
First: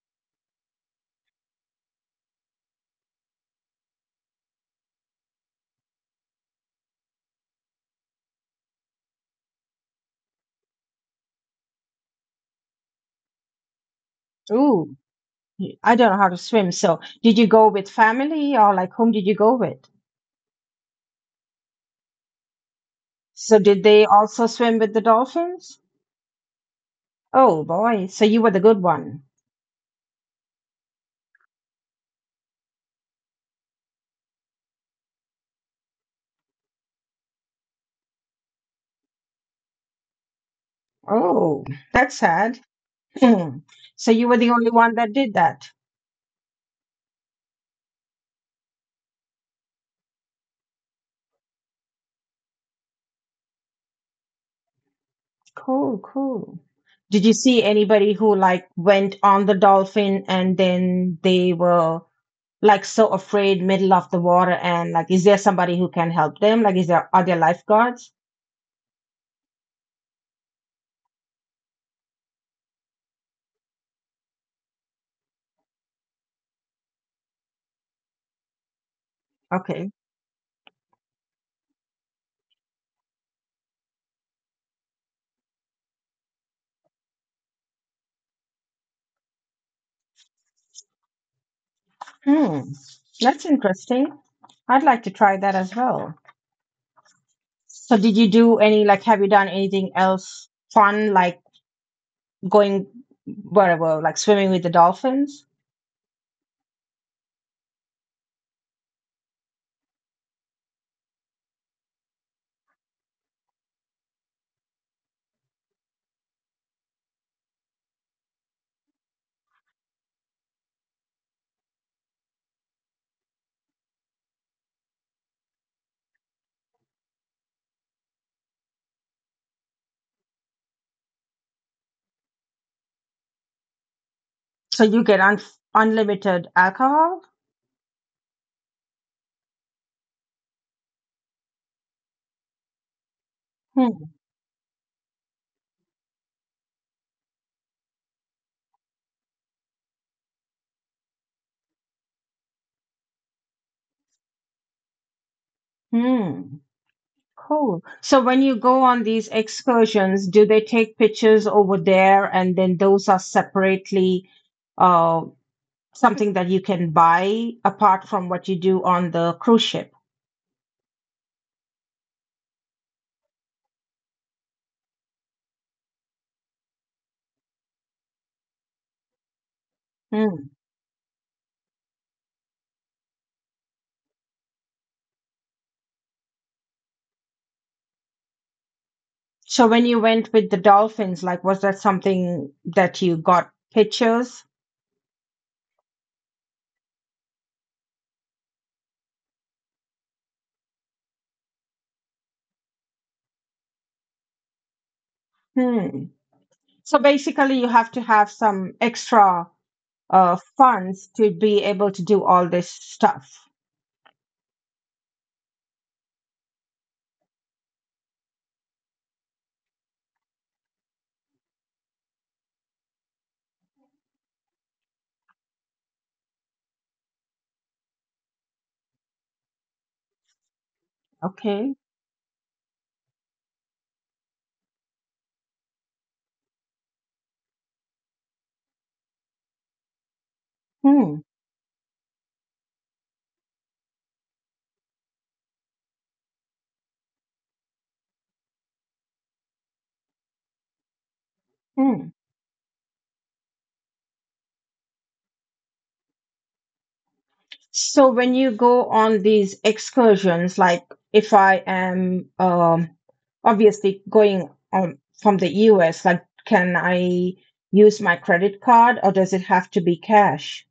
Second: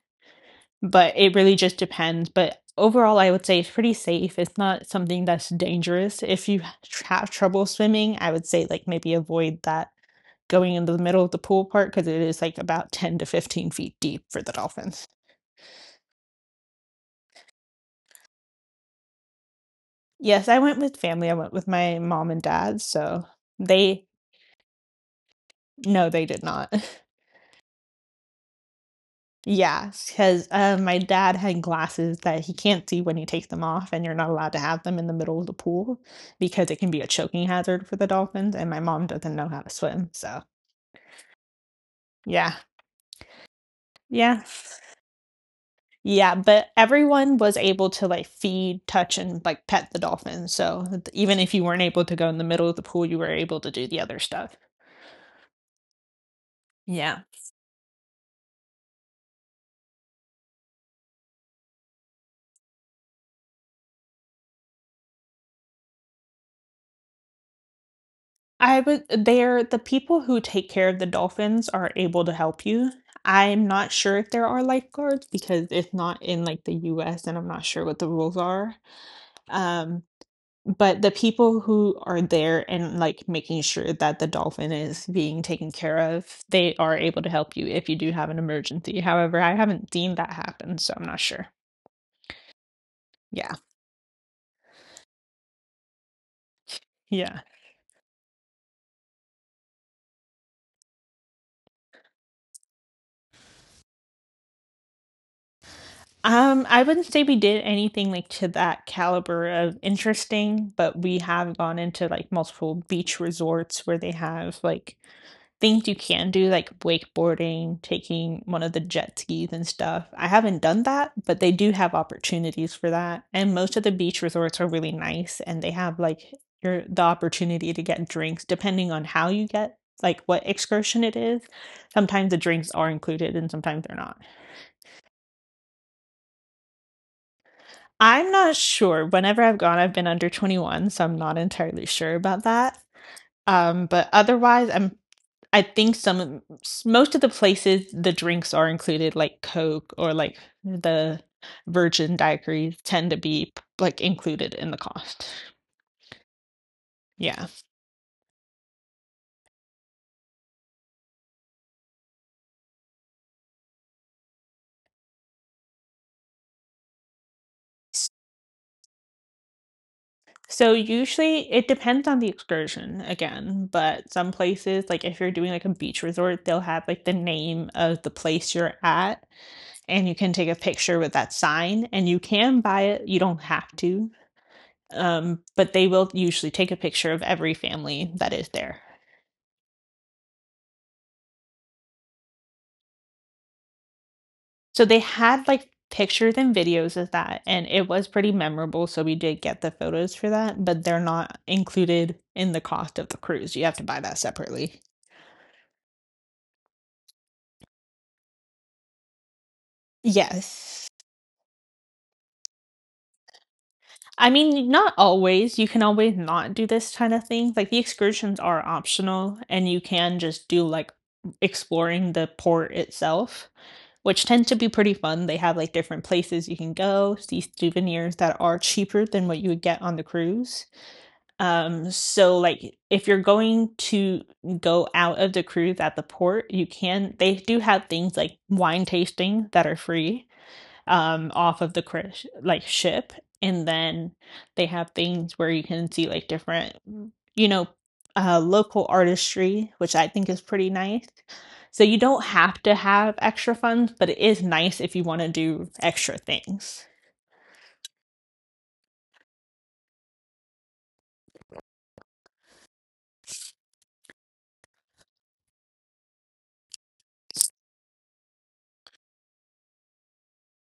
But it really just depends. But overall, I would say it's pretty safe. It's not something that's dangerous. If you have trouble swimming, I would say like maybe avoid that going into the middle of the pool part, because it is like about 10 to 15 feet deep for the Ooh, dolphins. I don't know how to swim. So, did you go with family or like whom did you go with? Yes, I went with family. I went with my mom and dad. So So, did they, they also swim with the dolphins? no, they did not. Oh boy, so you were the good one. Yeah, because my dad had glasses that he can't see when he takes them off, and you're not allowed to have them in the middle of the pool because it can be a choking hazard for the dolphins. And my mom doesn't know how to swim, so Oh, that's yeah, sad. So, you were yeah, the only one that did that. yeah. But everyone was able to like feed, touch, and like pet the dolphins. So even if you weren't able to go in the middle of the pool, you were able to do the other stuff. Cool, cool. Yeah. Did you see anybody who like went on the dolphin and then they were like so afraid middle of the water and like is there somebody who can help them? Like is there are there lifeguards? I would They're the people who take care of the dolphins are able to help you. I'm not sure if there are lifeguards because it's not in, like, the US, and I'm not sure what the rules are. Okay. Um, but the people who are there and, like, making sure that the dolphin is being taken care of, they are able to help you if you do have an emergency. However, I haven't seen that happen, so I'm not sure. Hmm. That's Yeah, interesting. I'd like to try that as well. yeah. So did you do any like have you done anything else fun like going wherever like swimming with the dolphins? I wouldn't say we did anything, like, to that caliber of interesting, but we have gone into, like, multiple beach resorts where they have, like, things you can do, like wakeboarding, taking one of the jet skis and stuff. I haven't done that, but they do have opportunities for that, and most of the beach resorts are really nice, and they have, like, your the opportunity to get drinks depending on how you get like, what excursion it is. Sometimes the drinks are included and sometimes they're not. So you get unlimited alcohol? I'm not sure. Whenever I've gone, I've been under 21, so I'm not entirely sure about that. But Hmm. otherwise, I think some most of the places the drinks are included, like Coke or like the Virgin Daiquiris, tend to be like included in the cost. Hmm. Yeah. Cool. So when you go on these excursions, do they take pictures over there and then those are separately, uh, something that you can buy apart from what you do on the cruise ship? So usually it depends on the excursion again, but some places, like if you're doing like a beach resort, they'll have like the name of the place you're at and you can take Hmm. a picture with that sign and you can buy it. You don't have to, but they will usually take a picture of every family that is there. So when you went with the dolphins, like was that something that you got pictures? So they had like pictures and videos of that, and it was pretty memorable. So we did get the photos for that, but they're not included in the cost of the cruise. You have to buy that separately. Hmm. So basically, you have to have some extra, Yes. funds to be able to do all this stuff. I mean, not always. You can always not do this kind of thing. Like the excursions are optional, and you can just do like exploring the port itself, which tend to be pretty fun. They have like different places you can go, see souvenirs that are cheaper than what you would get on the cruise. Okay. So like if you're going to go out of the cruise at the port, you can they do have things like wine tasting that are free Hmm. Off of the crush, like ship, and then they have things where you can see like different you know local artistry, which I think is pretty nice. So you Hmm. don't have to have extra funds, but it is nice if you want to do extra things. So when you go on these excursions, like if I am, obviously going on from the US, like can I use my credit card or does it have to be cash?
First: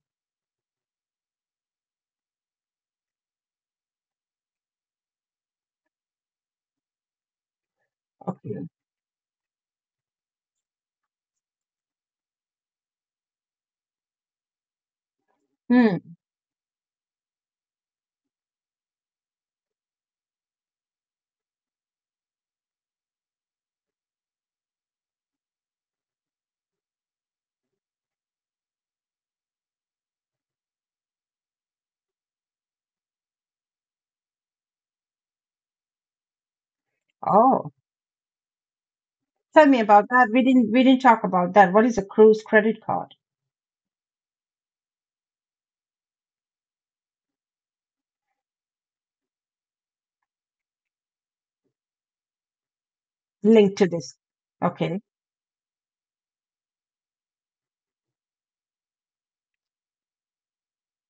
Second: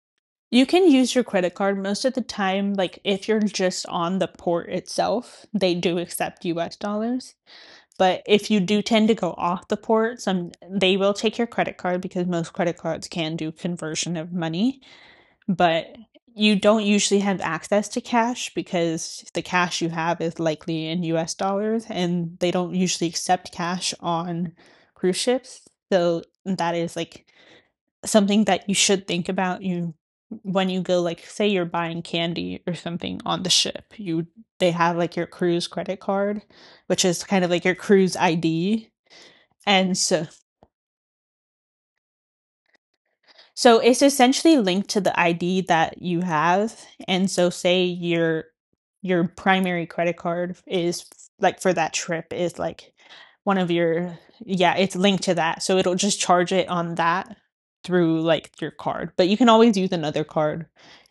You can use your credit card most of the time. Like if you're just on the port itself, they do accept US dollars. But if you Okay. do tend to go off the port, some they will take your credit card because most credit cards can do conversion of money, but Hmm. you don't usually have access to cash, because the cash you have is likely in US dollars and they don't usually accept cash on cruise ships. So that is like something that you should think about you when you go, like say you're buying candy or something on the ship, you they have like your cruise credit card, which is kind of like Oh, your cruise ID. tell me and about so that. We didn't talk about that. What is a cruise credit card So it's essentially linked to the ID that you have. And so say your primary credit card is like for that trip is like one of linked to this? your yeah, it's Okay. linked to that. So it'll just charge it on that through like your card. But you can always use another card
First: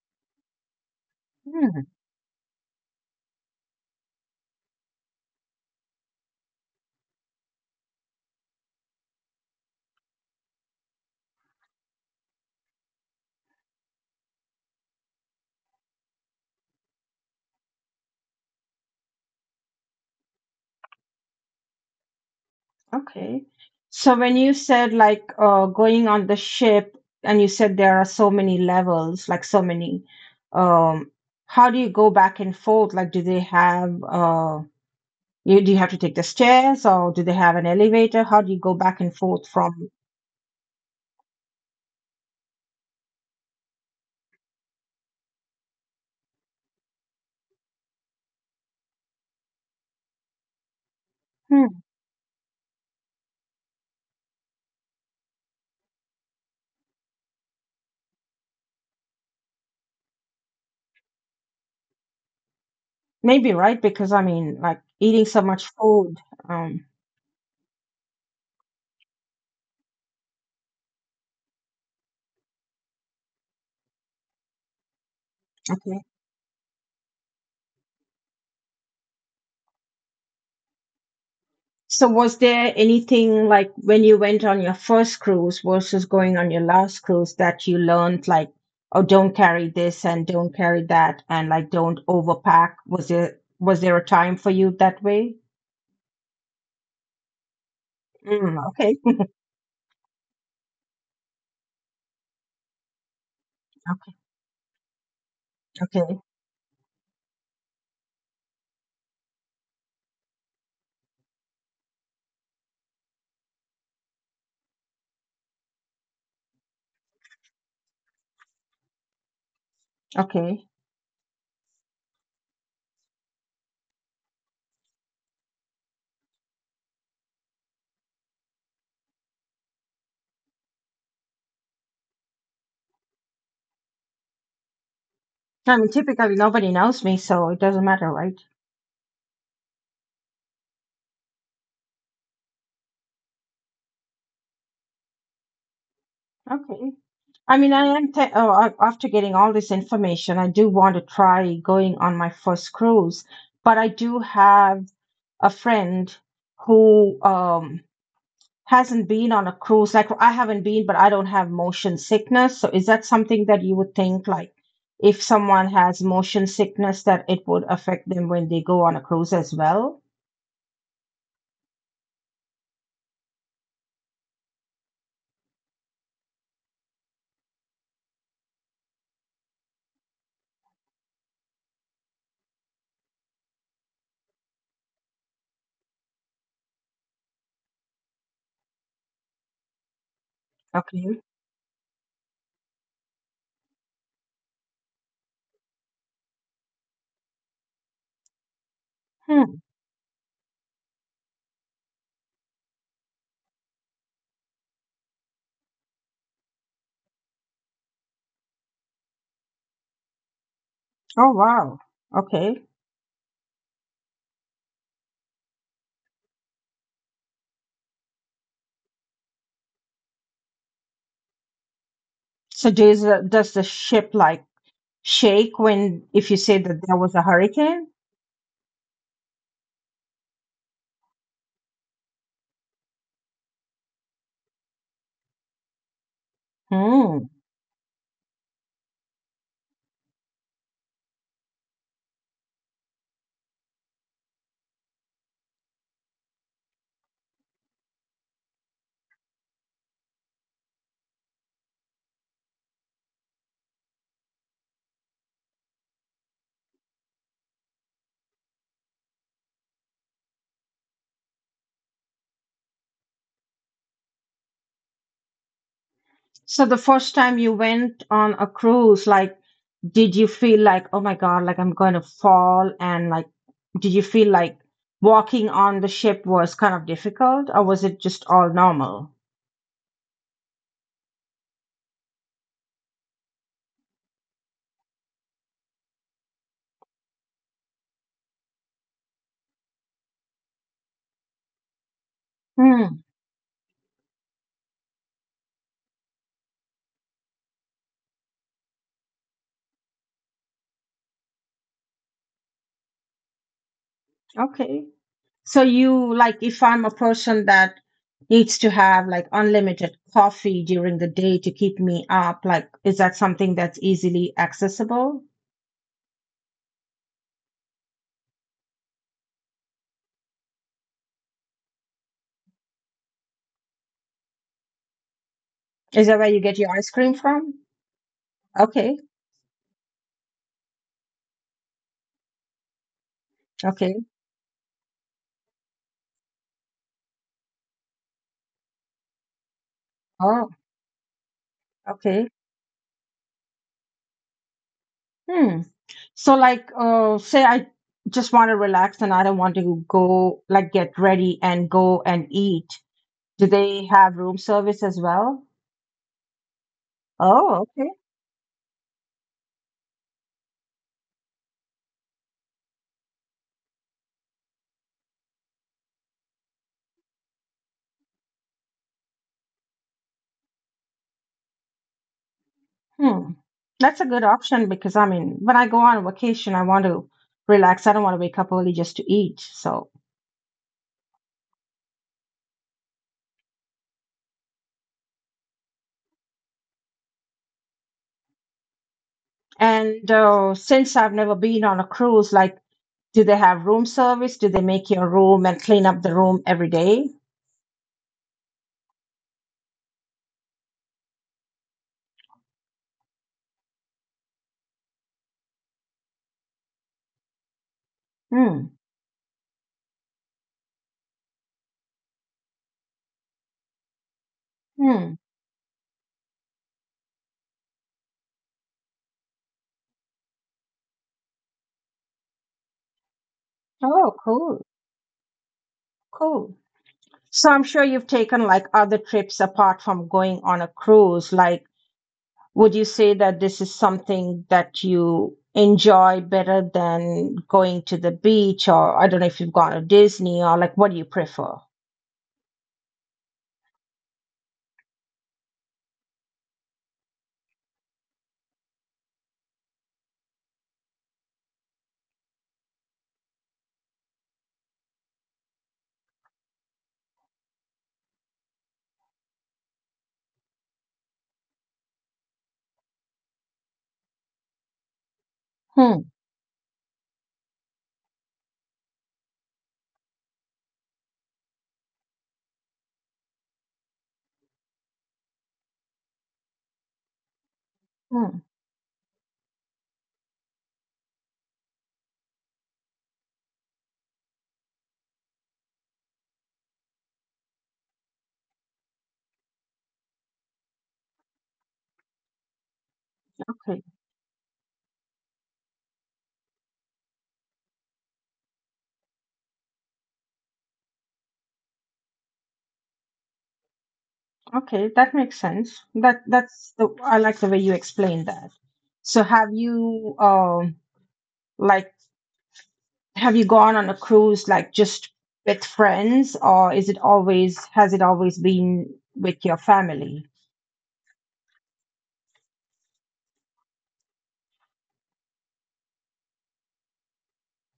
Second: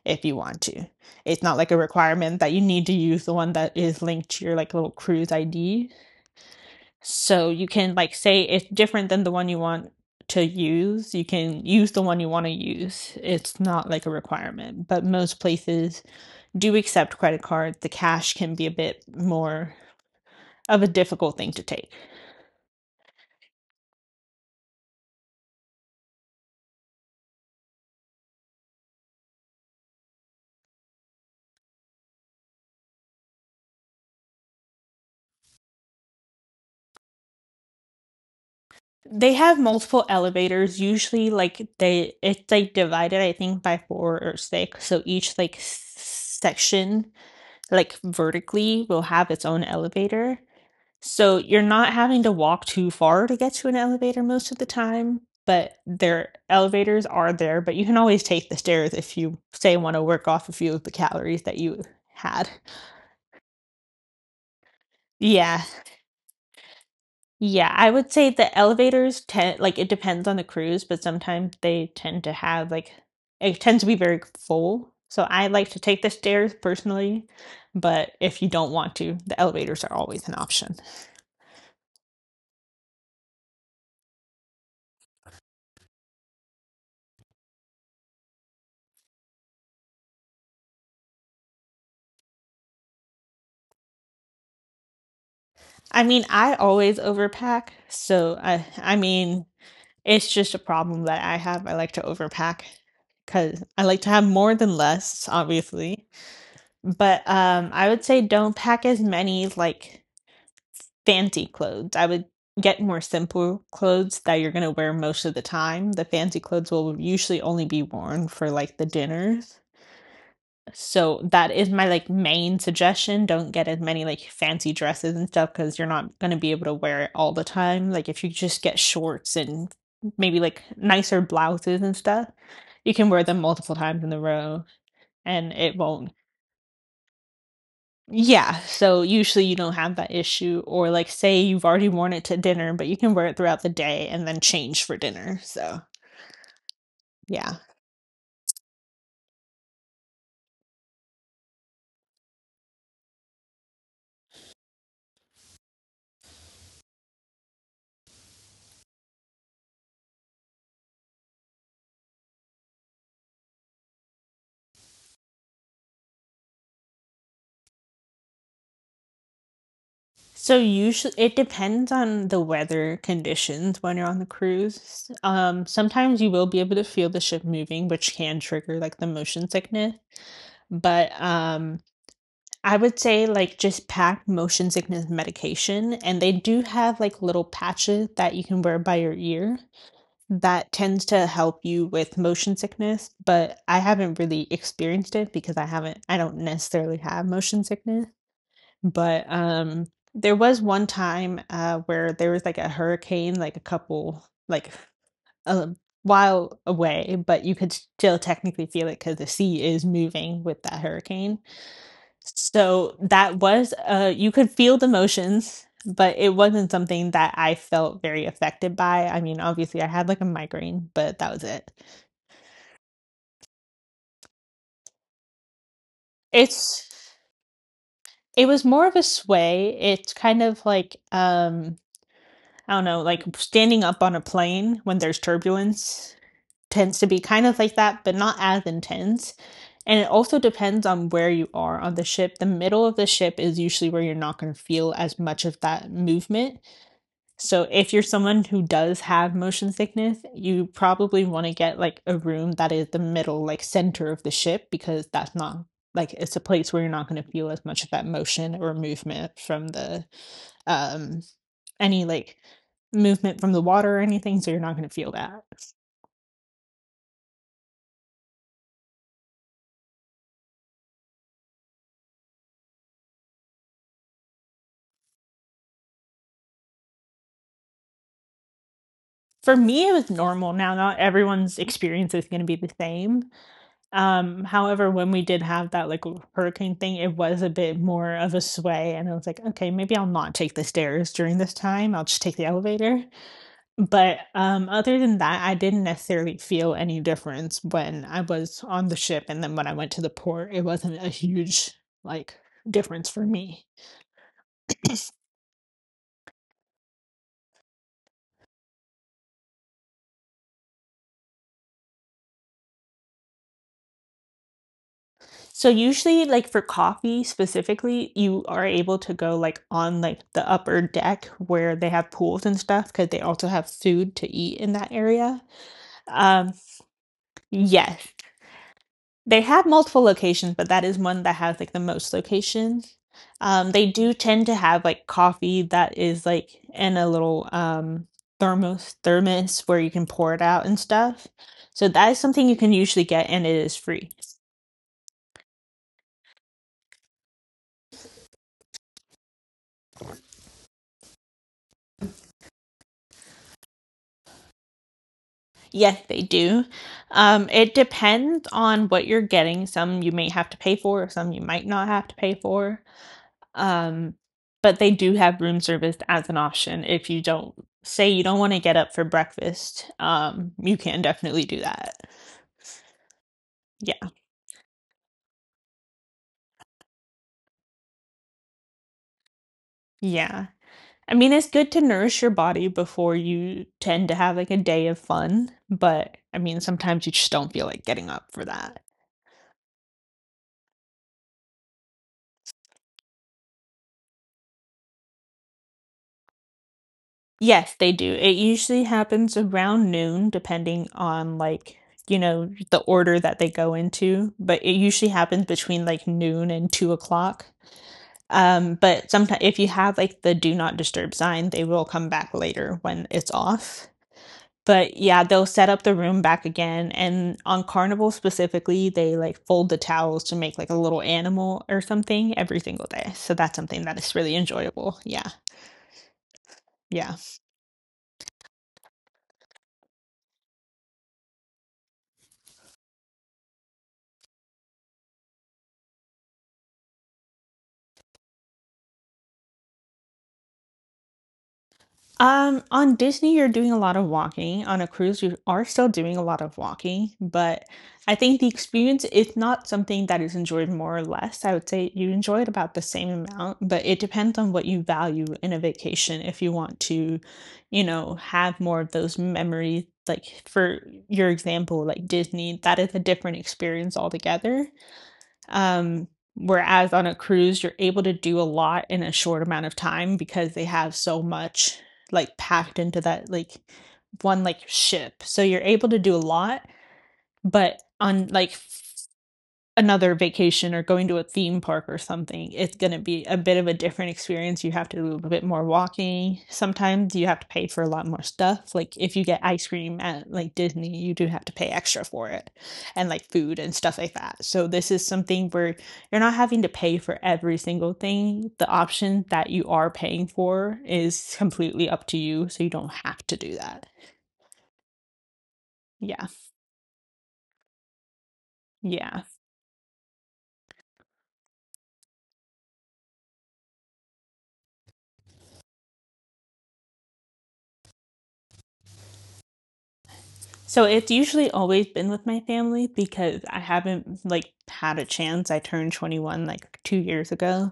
if you want to. It's not like a requirement that you need to use the one that is linked to your like little cruise ID. So you can like say it's different than the one you want to use. You can use the one you want to use. It's not like a requirement, but most places do accept credit cards. The cash can be a bit more of a difficult thing to take. Okay. So when you said like, going on the ship and you said there are so many levels, like so many, um, how do you go back and forth? Like, do they have, you do you have to take the stairs or do they have an elevator? How do you go back and They forth have from? multiple elevators. Usually like they it's like divided I think by 4 or 6. So each like section like vertically will have its own elevator. So you're Hmm, not having to walk too far to get to an elevator most of the time, but their elevators are there, but you can always take the stairs if you say want to work off a few of the calories that you had. maybe right, because I mean, like eating so much Yeah. food. Um, Yeah, I would say the elevators tend like it depends on the cruise, but sometimes they tend to have like it tends to be very full. So I like to okay. take the stairs personally, but if you don't want to, the elevators are always an option. So was there anything like when you went on your first cruise versus going on your last cruise that you learned, like, oh, don't carry this and don't carry that and like don't overpack? Was there a time for you that way? I mean, I always overpack, so Mm, I okay, I mean, it's just a problem that I have. I like to overpack because I like okay, to have more than less, obviously. okay, But I would say don't pack as many like fancy clothes. I would get more simple clothes that you're gonna wear most of the time. The fancy clothes will usually only be worn for like the dinners. okay. So that is my like main suggestion. Don't get as many like fancy dresses and stuff because you're not going to be able to wear it all the time. Like if you just get shorts and maybe like nicer blouses and stuff, you can wear them multiple times in a row and I it mean, won't. typically nobody knows me, so it doesn't matter, right? Yeah, so usually you don't have that issue or like say you've already worn it to dinner, but you can wear it throughout the day and then change for dinner. So, Okay. I yeah. mean, oh, after getting all this information, I do want to try going on my first cruise, but I do have a friend who, hasn't been on a cruise. Like I haven't been, but I don't have motion sickness. So is that something that you would think, like, if someone has motion sickness that it would affect them when they go on a cruise as well? So usually it depends on the weather conditions when you're on the cruise. Sometimes you will be able to feel the ship moving, which can trigger like the motion sickness. But I would say like just pack motion sickness medication, and they do have like little patches that you can wear by your ear that tends Okay. to help you with motion sickness. But I haven't really experienced it because I haven't, I don't necessarily have motion sickness. But, Hmm. There was one time, where there was, like, a hurricane, like, a couple like, a while away, but you could still technically feel it because the sea is moving with that Oh hurricane. wow. Okay. So, that was, you could feel the motions, but it wasn't something that I felt very affected by. I mean, obviously, I had, like, a migraine, but that was it. So does the ship like shake when if you say that there It's was a hurricane? it was more of a sway. It's kind of like, I don't know, like standing up on a plane when there's turbulence tends to be Hmm. kind of like that, but not as intense. And it also depends on where you are on the ship. The middle of the ship is usually where you're not going to feel as much of that movement. So, if you're someone who does have motion sickness, you probably want to get like a room that is the middle, like center of the ship, because that's not like it's a place where you're not going to feel as much of that motion or movement from the um any like movement from the water or anything, so you're not going to feel that. So the first time you went on a cruise, like, did you feel like, oh my God, like I'm going to fall? And like, did you feel like walking on the ship was kind of difficult, or was it just all normal? For me, it was normal. Now, not everyone's experience is going to be the same. However, when we did have that like hurricane thing, it was a bit more of a sway, and I was like, okay, maybe I'll not take the stairs during this time. I'll just take the Hmm. elevator. But, other than that, I didn't necessarily feel any difference when I was on the ship and then when I went to the port, it wasn't a huge, like, difference for me. Okay. So you like, if I'm a person that needs to have like unlimited coffee during the day to keep me up, like, is that something that's easily accessible? So, usually, like, for coffee specifically, you are able to go, like, on, like, the upper deck where they have pools and stuff because they also have food to eat in that area. Is that where you get Um, your ice cream from? yes. Okay. They have multiple locations, but that is one that has like the most locations. They Okay. do tend to have like coffee that is like in a little thermos where you can pour Oh, it out and stuff. So that is okay. something you can usually get and it is free. Hmm. So, like, say I just want to relax and I don't want to go, like, get ready and go and eat. Do they have room service as well? Yes, they do. Oh, It okay. depends on what you're getting. Some you may have to pay for, some you might not have to pay for. Um, but they do have room service as an option if you don't say you don't want to get up for breakfast. You can definitely do that. Hmm. That's a Yeah. good option because, I mean, when I go on vacation, I want to relax. I don't want to wake up early just to eat. So, Yeah. I mean, it's good to nourish your body before you tend to have like a day of fun, but I mean, sometimes you just don't feel like getting up for that. and, since I've never been on a cruise, like, do they have room service? Do they make your room and clean up the room every day? Yes, they do. It usually happens around noon, depending on like, you know, the order that they go into, but it usually happens between like noon and 2 o'clock. Hmm. But sometimes if you have like the do not disturb sign, they will come back later when it's off. But Hmm. yeah, they'll set up the room back again. And on Carnival specifically, they like fold the towels to make like a little animal or something every single day. So that's something that Oh, is really cool. enjoyable. Yeah. Cool. Yeah. So I'm sure you've taken like other trips apart from going on a cruise. Like, would you say that this is something that you enjoy better than going to the beach? Or I don't know if you've gone to Disney or like, what do you prefer? On Disney, you're doing a lot of walking. On a cruise, you are still doing a lot of walking, but I think the experience is not something that is enjoyed more or less. I would say you enjoy it about the same amount, but it depends on what you value in a vacation. If you want to, you know, have more of those memories, like for your example, like Disney, that is a different experience altogether. Hmm. Um, Whereas on a cruise, you're able to do a lot in a short amount of time because they have so much like packed into that like one like ship. So you're able to do a lot, but on Hmm. like another vacation or going to a theme park or something, it's going to be a bit of a different experience. You have to do a little bit more walking. Sometimes you have to pay for a lot more stuff. Like if you get ice cream at like Disney, you do have to pay extra for it and like food and Okay. stuff like that. So this is something where you're not having to pay for every single thing. The option that you are paying for is completely up to you, so you don't have to do that. Okay. That makes sense. That Yeah. that's the I like the way you explained that. So Yeah. Like Have you gone on a cruise like just with friends, or is it always has it always been with your family? So it's usually always been with my family because I haven't like had a chance. I turned 21 like 2 years ago.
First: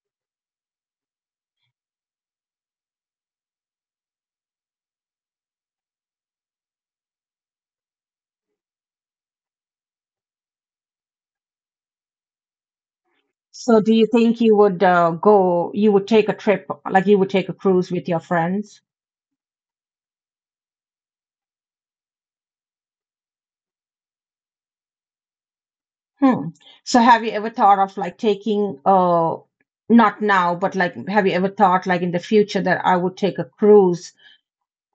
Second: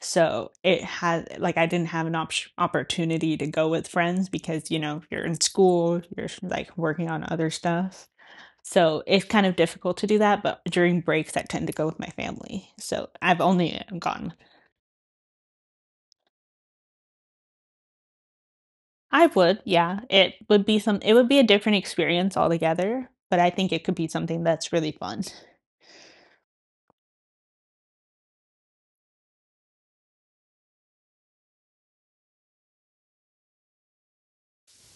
So it had like I didn't have an opportunity to go with friends because you know, you're in school, you're like working on other stuff. So it's kind of difficult to do that, but during breaks I tend to go with my family. So I've So only do you gone. think you would, take a trip, like you would take a cruise with your friends? I would, yeah. It would be some it would be a different experience altogether, but I think it could be something that's really fun. Hmm. So have you ever thought of like taking, not now, but like have you ever thought like in the future that I would take a cruise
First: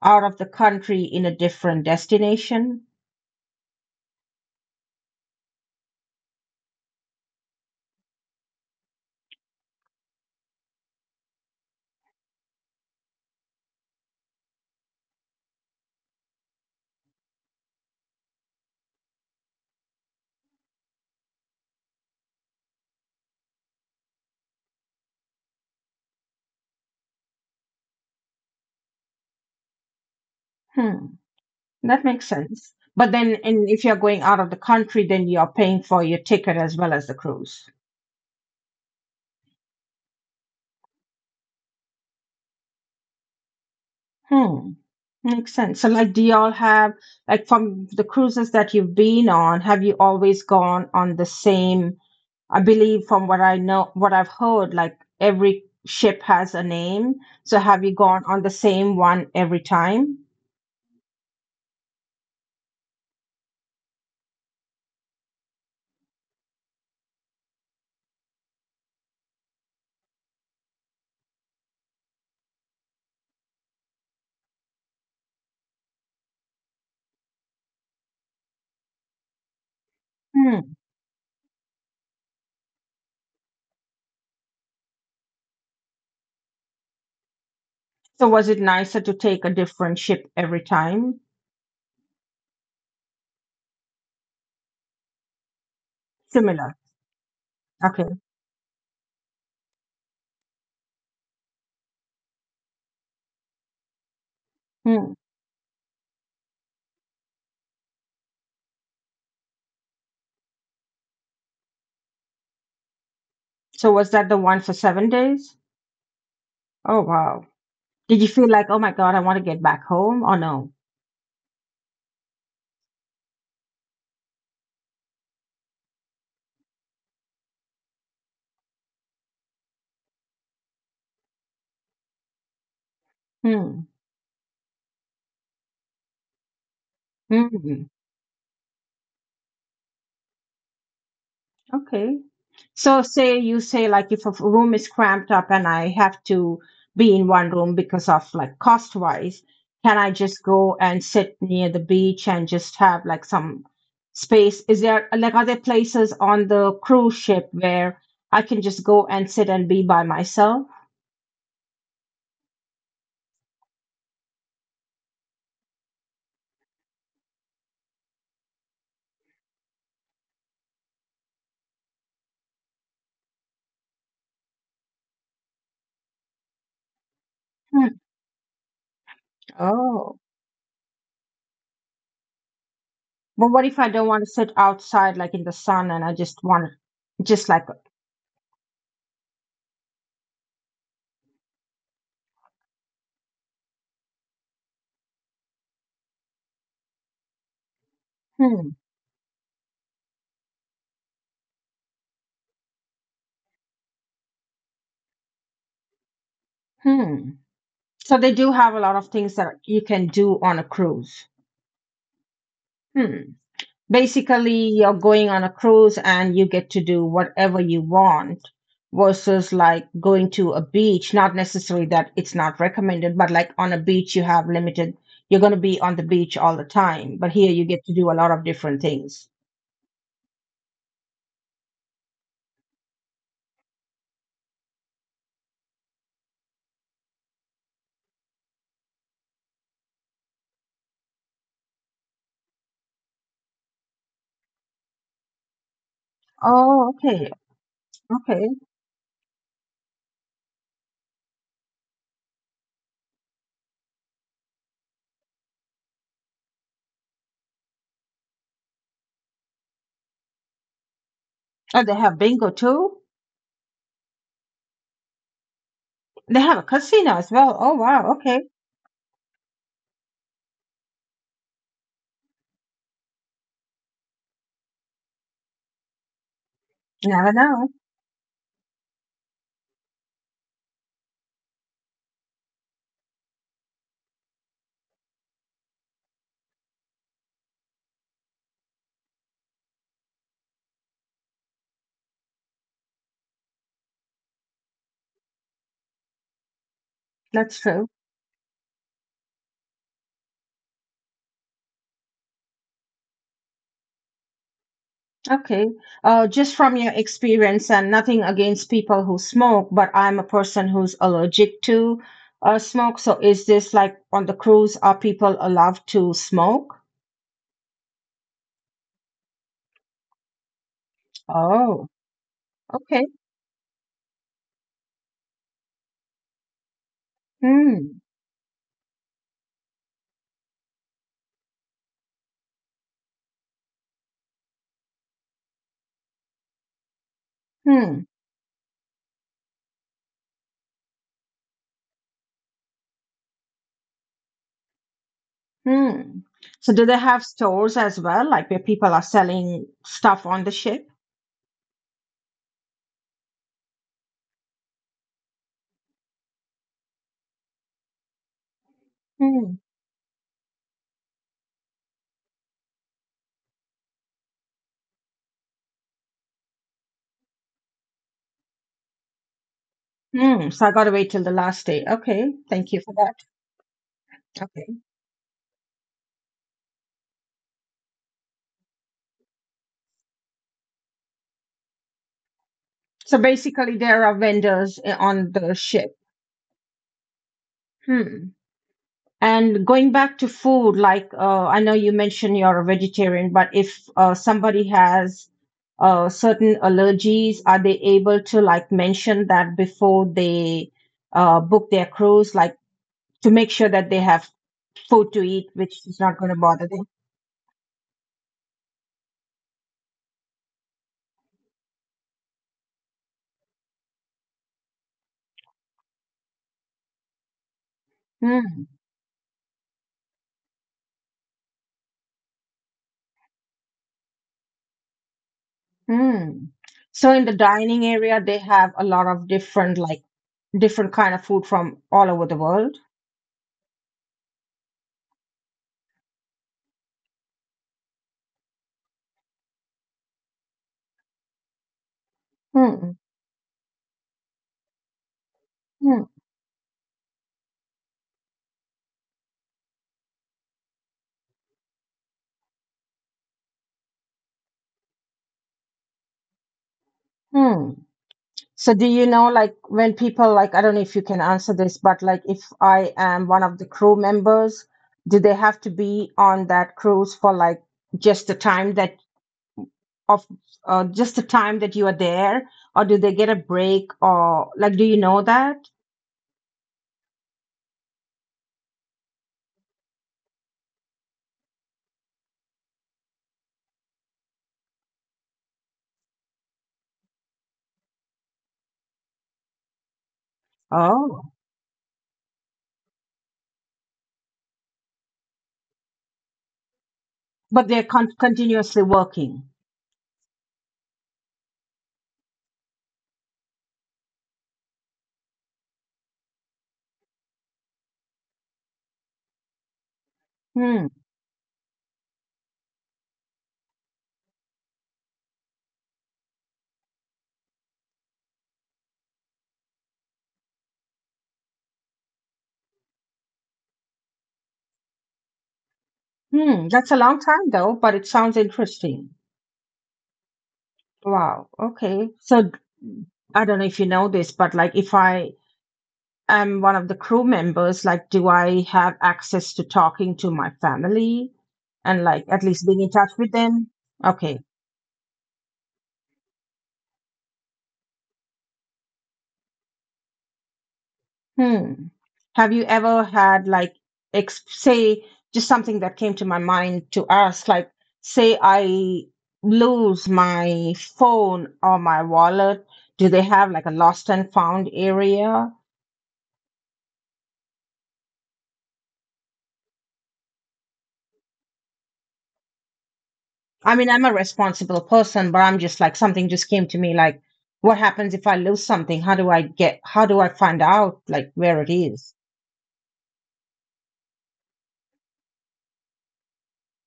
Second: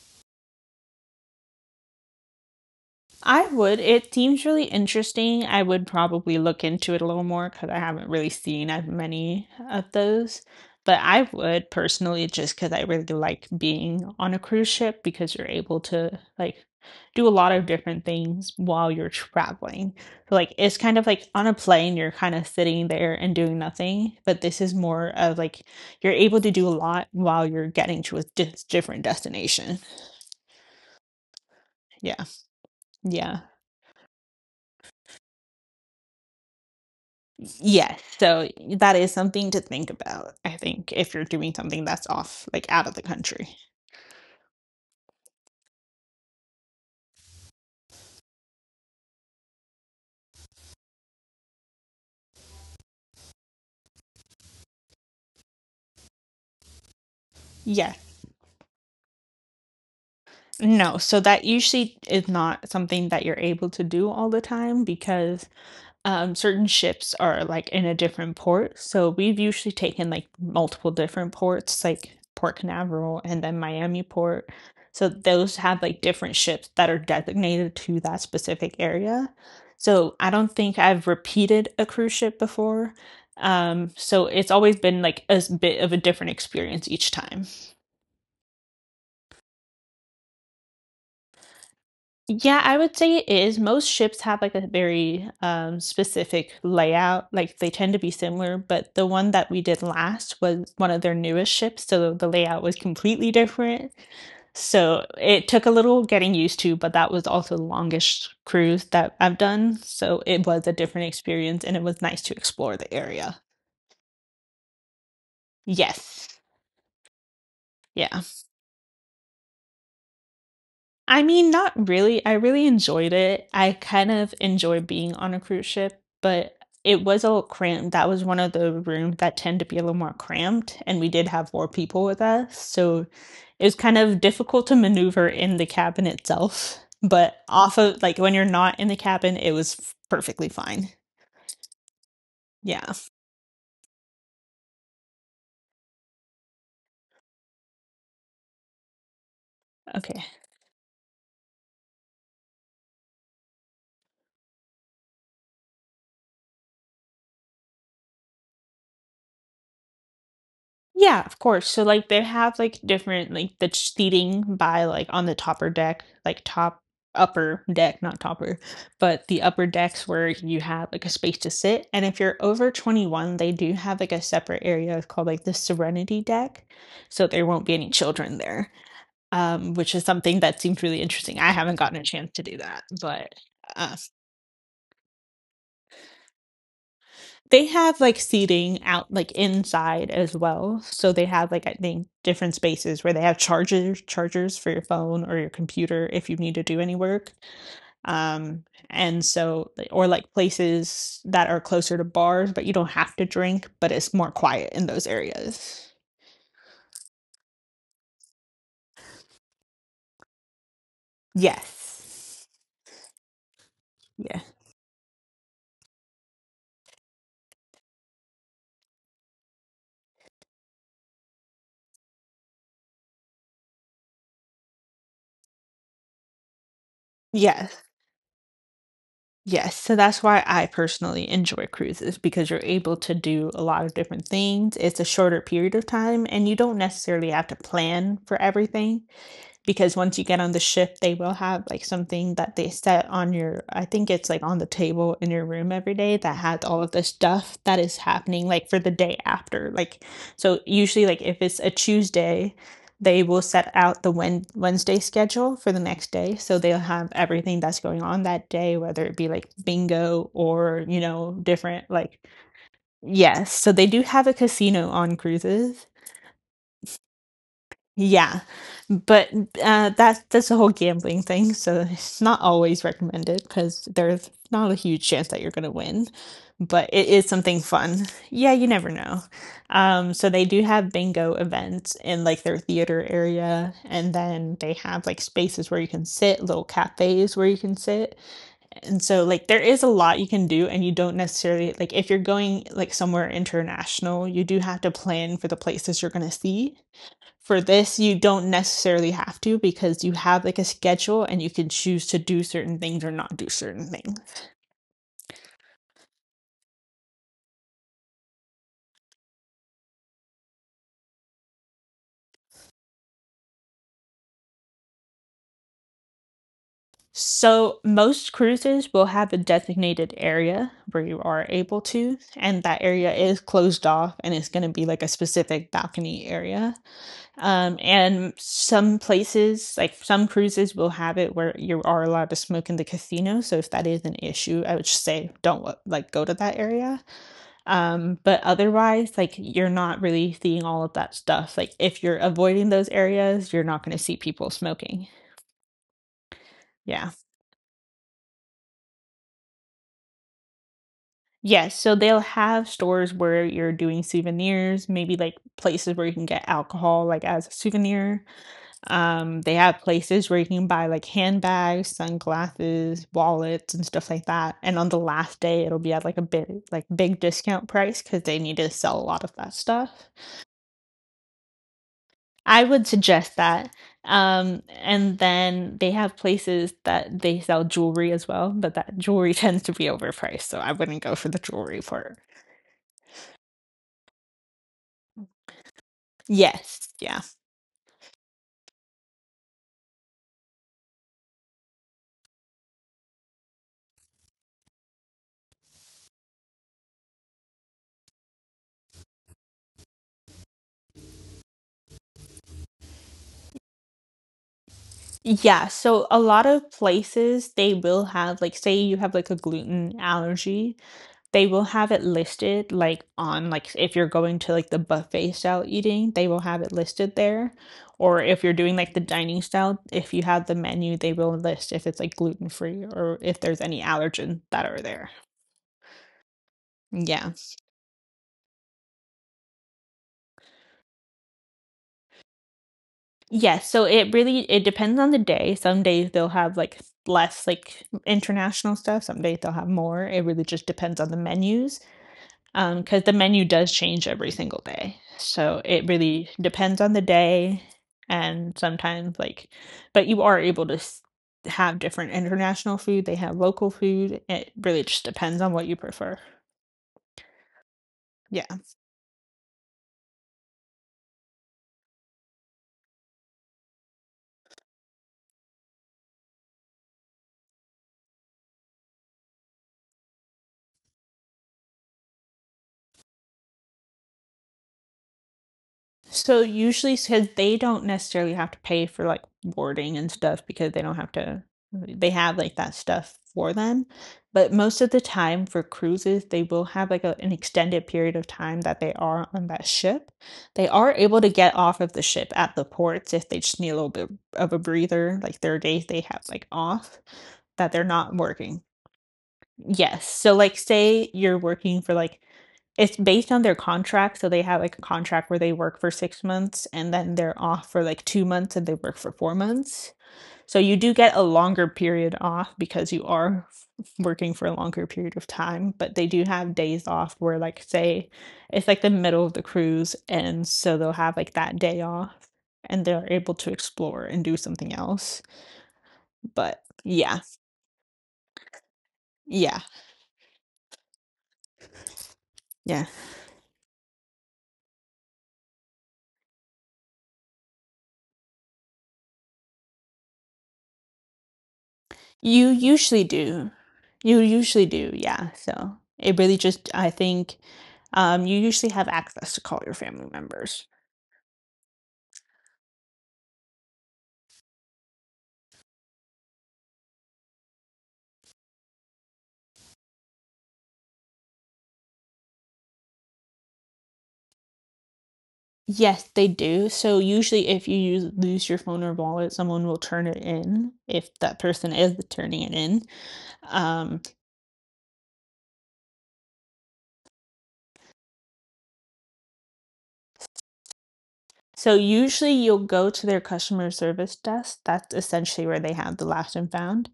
out of the country in a different destination? I would. It seems really interesting. I would probably look into it a little more because I haven't really seen as many of those. But I would personally, just because I really like being on a cruise ship because you're able to like do a lot of different things while you're traveling. So, like, it's kind of like on a plane, you're kind of sitting there and doing nothing. But this is more of like you're able to do a lot while you're getting to a different destination. Hmm, that Yeah. makes sense. But then, Yeah. and if you're going out of the country, then you're paying for your ticket as well as the cruise. Yes, so that is something to think about, I think, if you're doing something that's off like, out of the country. Hmm, makes sense. So, like, do y'all have, like, from the cruises that you've been on, have you always gone on the same? I believe from what I know, what I've heard, like, every ship has a name. So, have you Yes. gone on the same one every time? No, so that usually is not something that you're able to do all the time because certain ships are like in a different port. So we've usually taken like multiple different ports, like Port Canaveral and then Miami port. So those have like different ships that are designated to that specific area. So I don't Hmm. think I've repeated a cruise ship before. So it's always been like a bit of a different experience each time. So was it nicer to take a different ship every time? Yeah, I would say it is. Most ships have, like, a very, specific Similar. layout, like, they tend to be Okay. similar, but the one that we did last was one of their newest ships, so the layout was completely different. So, Hmm. it took a little getting used to, but that was also the longest cruise that I've done, so it was a different experience, and it was nice to explore the area. So was that the one for 7 days? Yes. Oh wow. Yeah. Did you feel like, oh my God, I want to get back home, or no? I mean, not really. I really enjoyed it. I kind of enjoy being on a cruise ship, but it was a little cramped. That was one of the rooms that tend to be a little more cramped, and we did have more people with us, so it was Hmm. kind of difficult to maneuver in the cabin itself. But off Hmm. of like when you're not in the cabin, it was perfectly fine. Okay. Yeah. So say you say like if a room is cramped up and I have to be in one room because of like cost wise, can I Okay. just go and sit near the beach and just have like some space? Is there like are there places on the cruise ship where I can just go and sit and be by myself? Yeah, of course. So like they have like different like the seating by like on the topper deck, like top upper deck, not topper, but the upper decks where you have like a space to sit. And if you're over 21, they do have like a separate area called like the Serenity deck. So there won't be any Hmm. children there. Which is Oh. something that seems really interesting. I haven't gotten a chance to do that, but But what if I uh, don't want to sit outside like in the sun and I just want, just like, they have, like, seating out, like, inside as well. So they have, like, I think, different spaces where they have chargers for your phone or your computer if you need to do any work. Um, hmm and so like or, like, places that are closer to bars, but you don't have to drink, but it's more quiet in those areas. hmm. So they do have a lot of things that you can do on a cruise. Yes. Hmm. Yeah. Basically, you're going on a cruise and you get to do whatever you want versus like going to a beach. Not necessarily that it's not recommended, but like on a beach, you have limited, you're going to be on the beach all the time. But here you Yes. get to do a lot of different things. Yes, so that's why I personally enjoy cruises because you're able to do a lot of different things. It's a shorter period of time, and you don't necessarily have to plan for everything, because once you get on the ship, they will have like something that they set on your, I think it's like on the table in your room every day, that has all Oh, of the okay. stuff that is happening Okay. like for the day after. Like so usually like if it's a Tuesday, they will set out the Wednesday schedule for the next day, so they'll have everything that's going on that day, whether it be like bingo or you know different Oh, they like, have bingo too. yes, so they do have a casino on cruises. They have a casino as well. Oh, wow. Yeah, Okay. but that's the whole gambling thing. So it's not always recommended because there's not a huge chance that you're going to win, but it is Never something know. fun. Yeah, you never know. So they do have bingo events in like their theater area, and then they have like spaces where you can sit, little cafes where you can sit, and so like there is a lot you can do. And you don't necessarily like, if you're going like somewhere international, you do have to plan for the places you're going to see. For That's true. this you don't necessarily have to, because you have like a schedule and you can choose to do certain things or not do certain things. Okay. Just from your experience, and nothing against people who smoke, but I'm a person who's allergic to, smoke. So is this like on the cruise, are people allowed to smoke? So most cruises will have a designated area where you are able Oh, to, and that okay. area is closed off, and it's going to be like a specific balcony area. Hmm. And some places, like some cruises, will have it where you are allowed to smoke in the casino. So if that is an issue, I would just say don't like go to that area. Hmm. But otherwise, like you're not really seeing all of that stuff. Like if you're avoiding those areas, you're not going to see people smoking. Hmm. So do they Yeah. have stores as well, like where people are selling stuff on the ship? Yes, so they'll have stores where you're doing souvenirs, maybe like places where you can get alcohol like as a souvenir. They Hmm. have places where you can buy like handbags, sunglasses, wallets, and stuff like that. And on the last day, it'll be at like a big like big discount price because they need to sell a lot of that stuff. Hmm. So I gotta wait till the last day. Okay. I Thank you would for that. suggest that. Okay. And then they have places that they sell jewelry as well, but that jewelry tends to be overpriced, so I wouldn't go for the jewelry part. So basically, there are vendors on the ship. Yes, yeah. Hmm. And going back to food, like, I know you mentioned you're a vegetarian, but if, somebody has, certain allergies, are they able to like mention that before they, book their cruise, like to make sure that they have food to eat, Yeah, which so is a not going lot to of bother them? places they will have like, say you have like a gluten allergy, they will have it listed like on, like if you're going to like the buffet style eating, they will have it listed there. Or if you're Mm, doing like the dining style, if you have the menu, they will list if it's like gluten free or if there's any allergens that are there. mm. So Yeah. in the dining area, they have a lot of different kind of food from all over the world. Yes, so it really, it depends on the day. Some days they'll have like less like international stuff, some days they'll have more. It really just depends on the menus. Um, Mm, because the menu does change every single day, so it mm, really depends on the day. And sometimes like, but you are able to have different international food, they have local food, it really just depends on what you prefer. mm. Yeah. So do you know like when people like I don't know if you can answer this, but like if I am one of the crew members, do they have to be on that cruise for like just the time that of just the time that you are there, or do they get a break or like do you know that? So usually, because they don't necessarily have to pay for like boarding and stuff, because they don't have to. They have like that stuff for them, but most of the time for cruises, they will have like a, an extended period of time that they are on that ship. They are able to Oh, get off of the ship at the ports if they just need a little bit of a breather. Like there are days they have like off that but they're they're con not working. continuously working. Yes. So, like, say you're working for like, it's based on their contract, so they have like a contract where they work for 6 months and then they're off for like 2 months and they work for 4 months. So you do Hmm. get a longer period off because you are working for a longer period of time, but they do have days off where like, say it's like the middle of the cruise, and so they'll have like that day off, and they're able to explore and do something else. But Hmm. That's a yeah. long time though, but it sounds interesting. Yeah. Wow. Okay. So Yeah. I don't know if you know this, but like if I am one of the crew members, like, do I have access to talking to my family and like You at least being in usually touch with do. them? You Okay. usually do, yeah. So it really just, I think, you usually have access to call your family members. Hmm. Have you ever had, like, say, just something that came to my mind to ask, like, say I lose my phone or my wallet, do they have like a lost and found area? Yes, they do. So usually, if you use, lose your phone or wallet, someone will turn it in if that person is turning it in. I mean, Um, I'm a responsible person, but I'm just like something just came to me like, what happens if I lose something? How do I find out like where so it is? usually, you'll go to their customer service desk. That's essentially where they have the last and found.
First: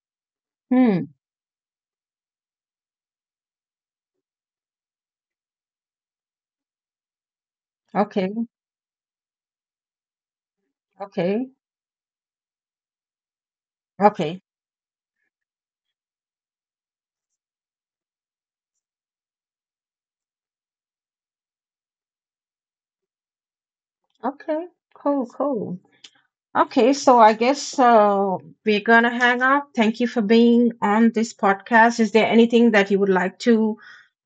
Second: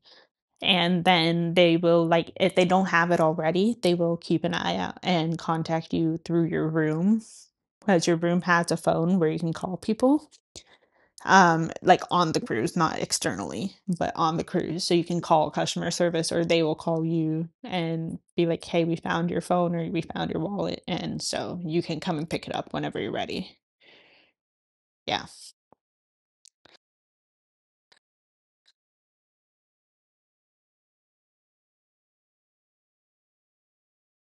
And Hmm. then they will, like, if they don't have it already, they will keep an eye out and contact you through your room. Has your Okay. room, has a phone where you can call people, Okay. Like on the cruise, not externally, but on Okay. the cruise. So you can call customer service, or they will call you and be like, hey, we found your phone or we found your wallet, and so you can come and pick it up whenever you're ready. Okay. Cool. Yeah. Cool. Okay. So I guess, we're going to hang up. Thank you for being on this podcast. Is there anything that you would like to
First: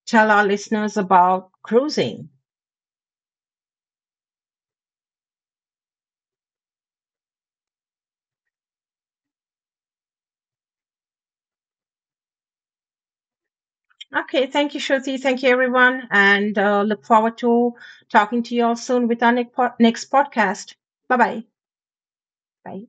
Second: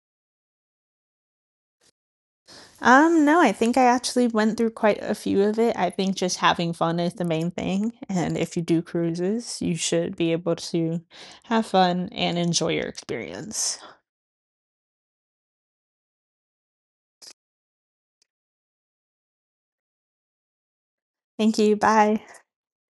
tell our listeners about cruising? No, I think I actually went through quite a few of it. I think just having fun is the main thing, and if you do cruises, you should be able to have fun and enjoy your experience. Okay, thank you, Shruti. Thank you, everyone. And, look forward to talking to you all soon with our next next podcast. Bye-bye. Thank you, bye. Bye.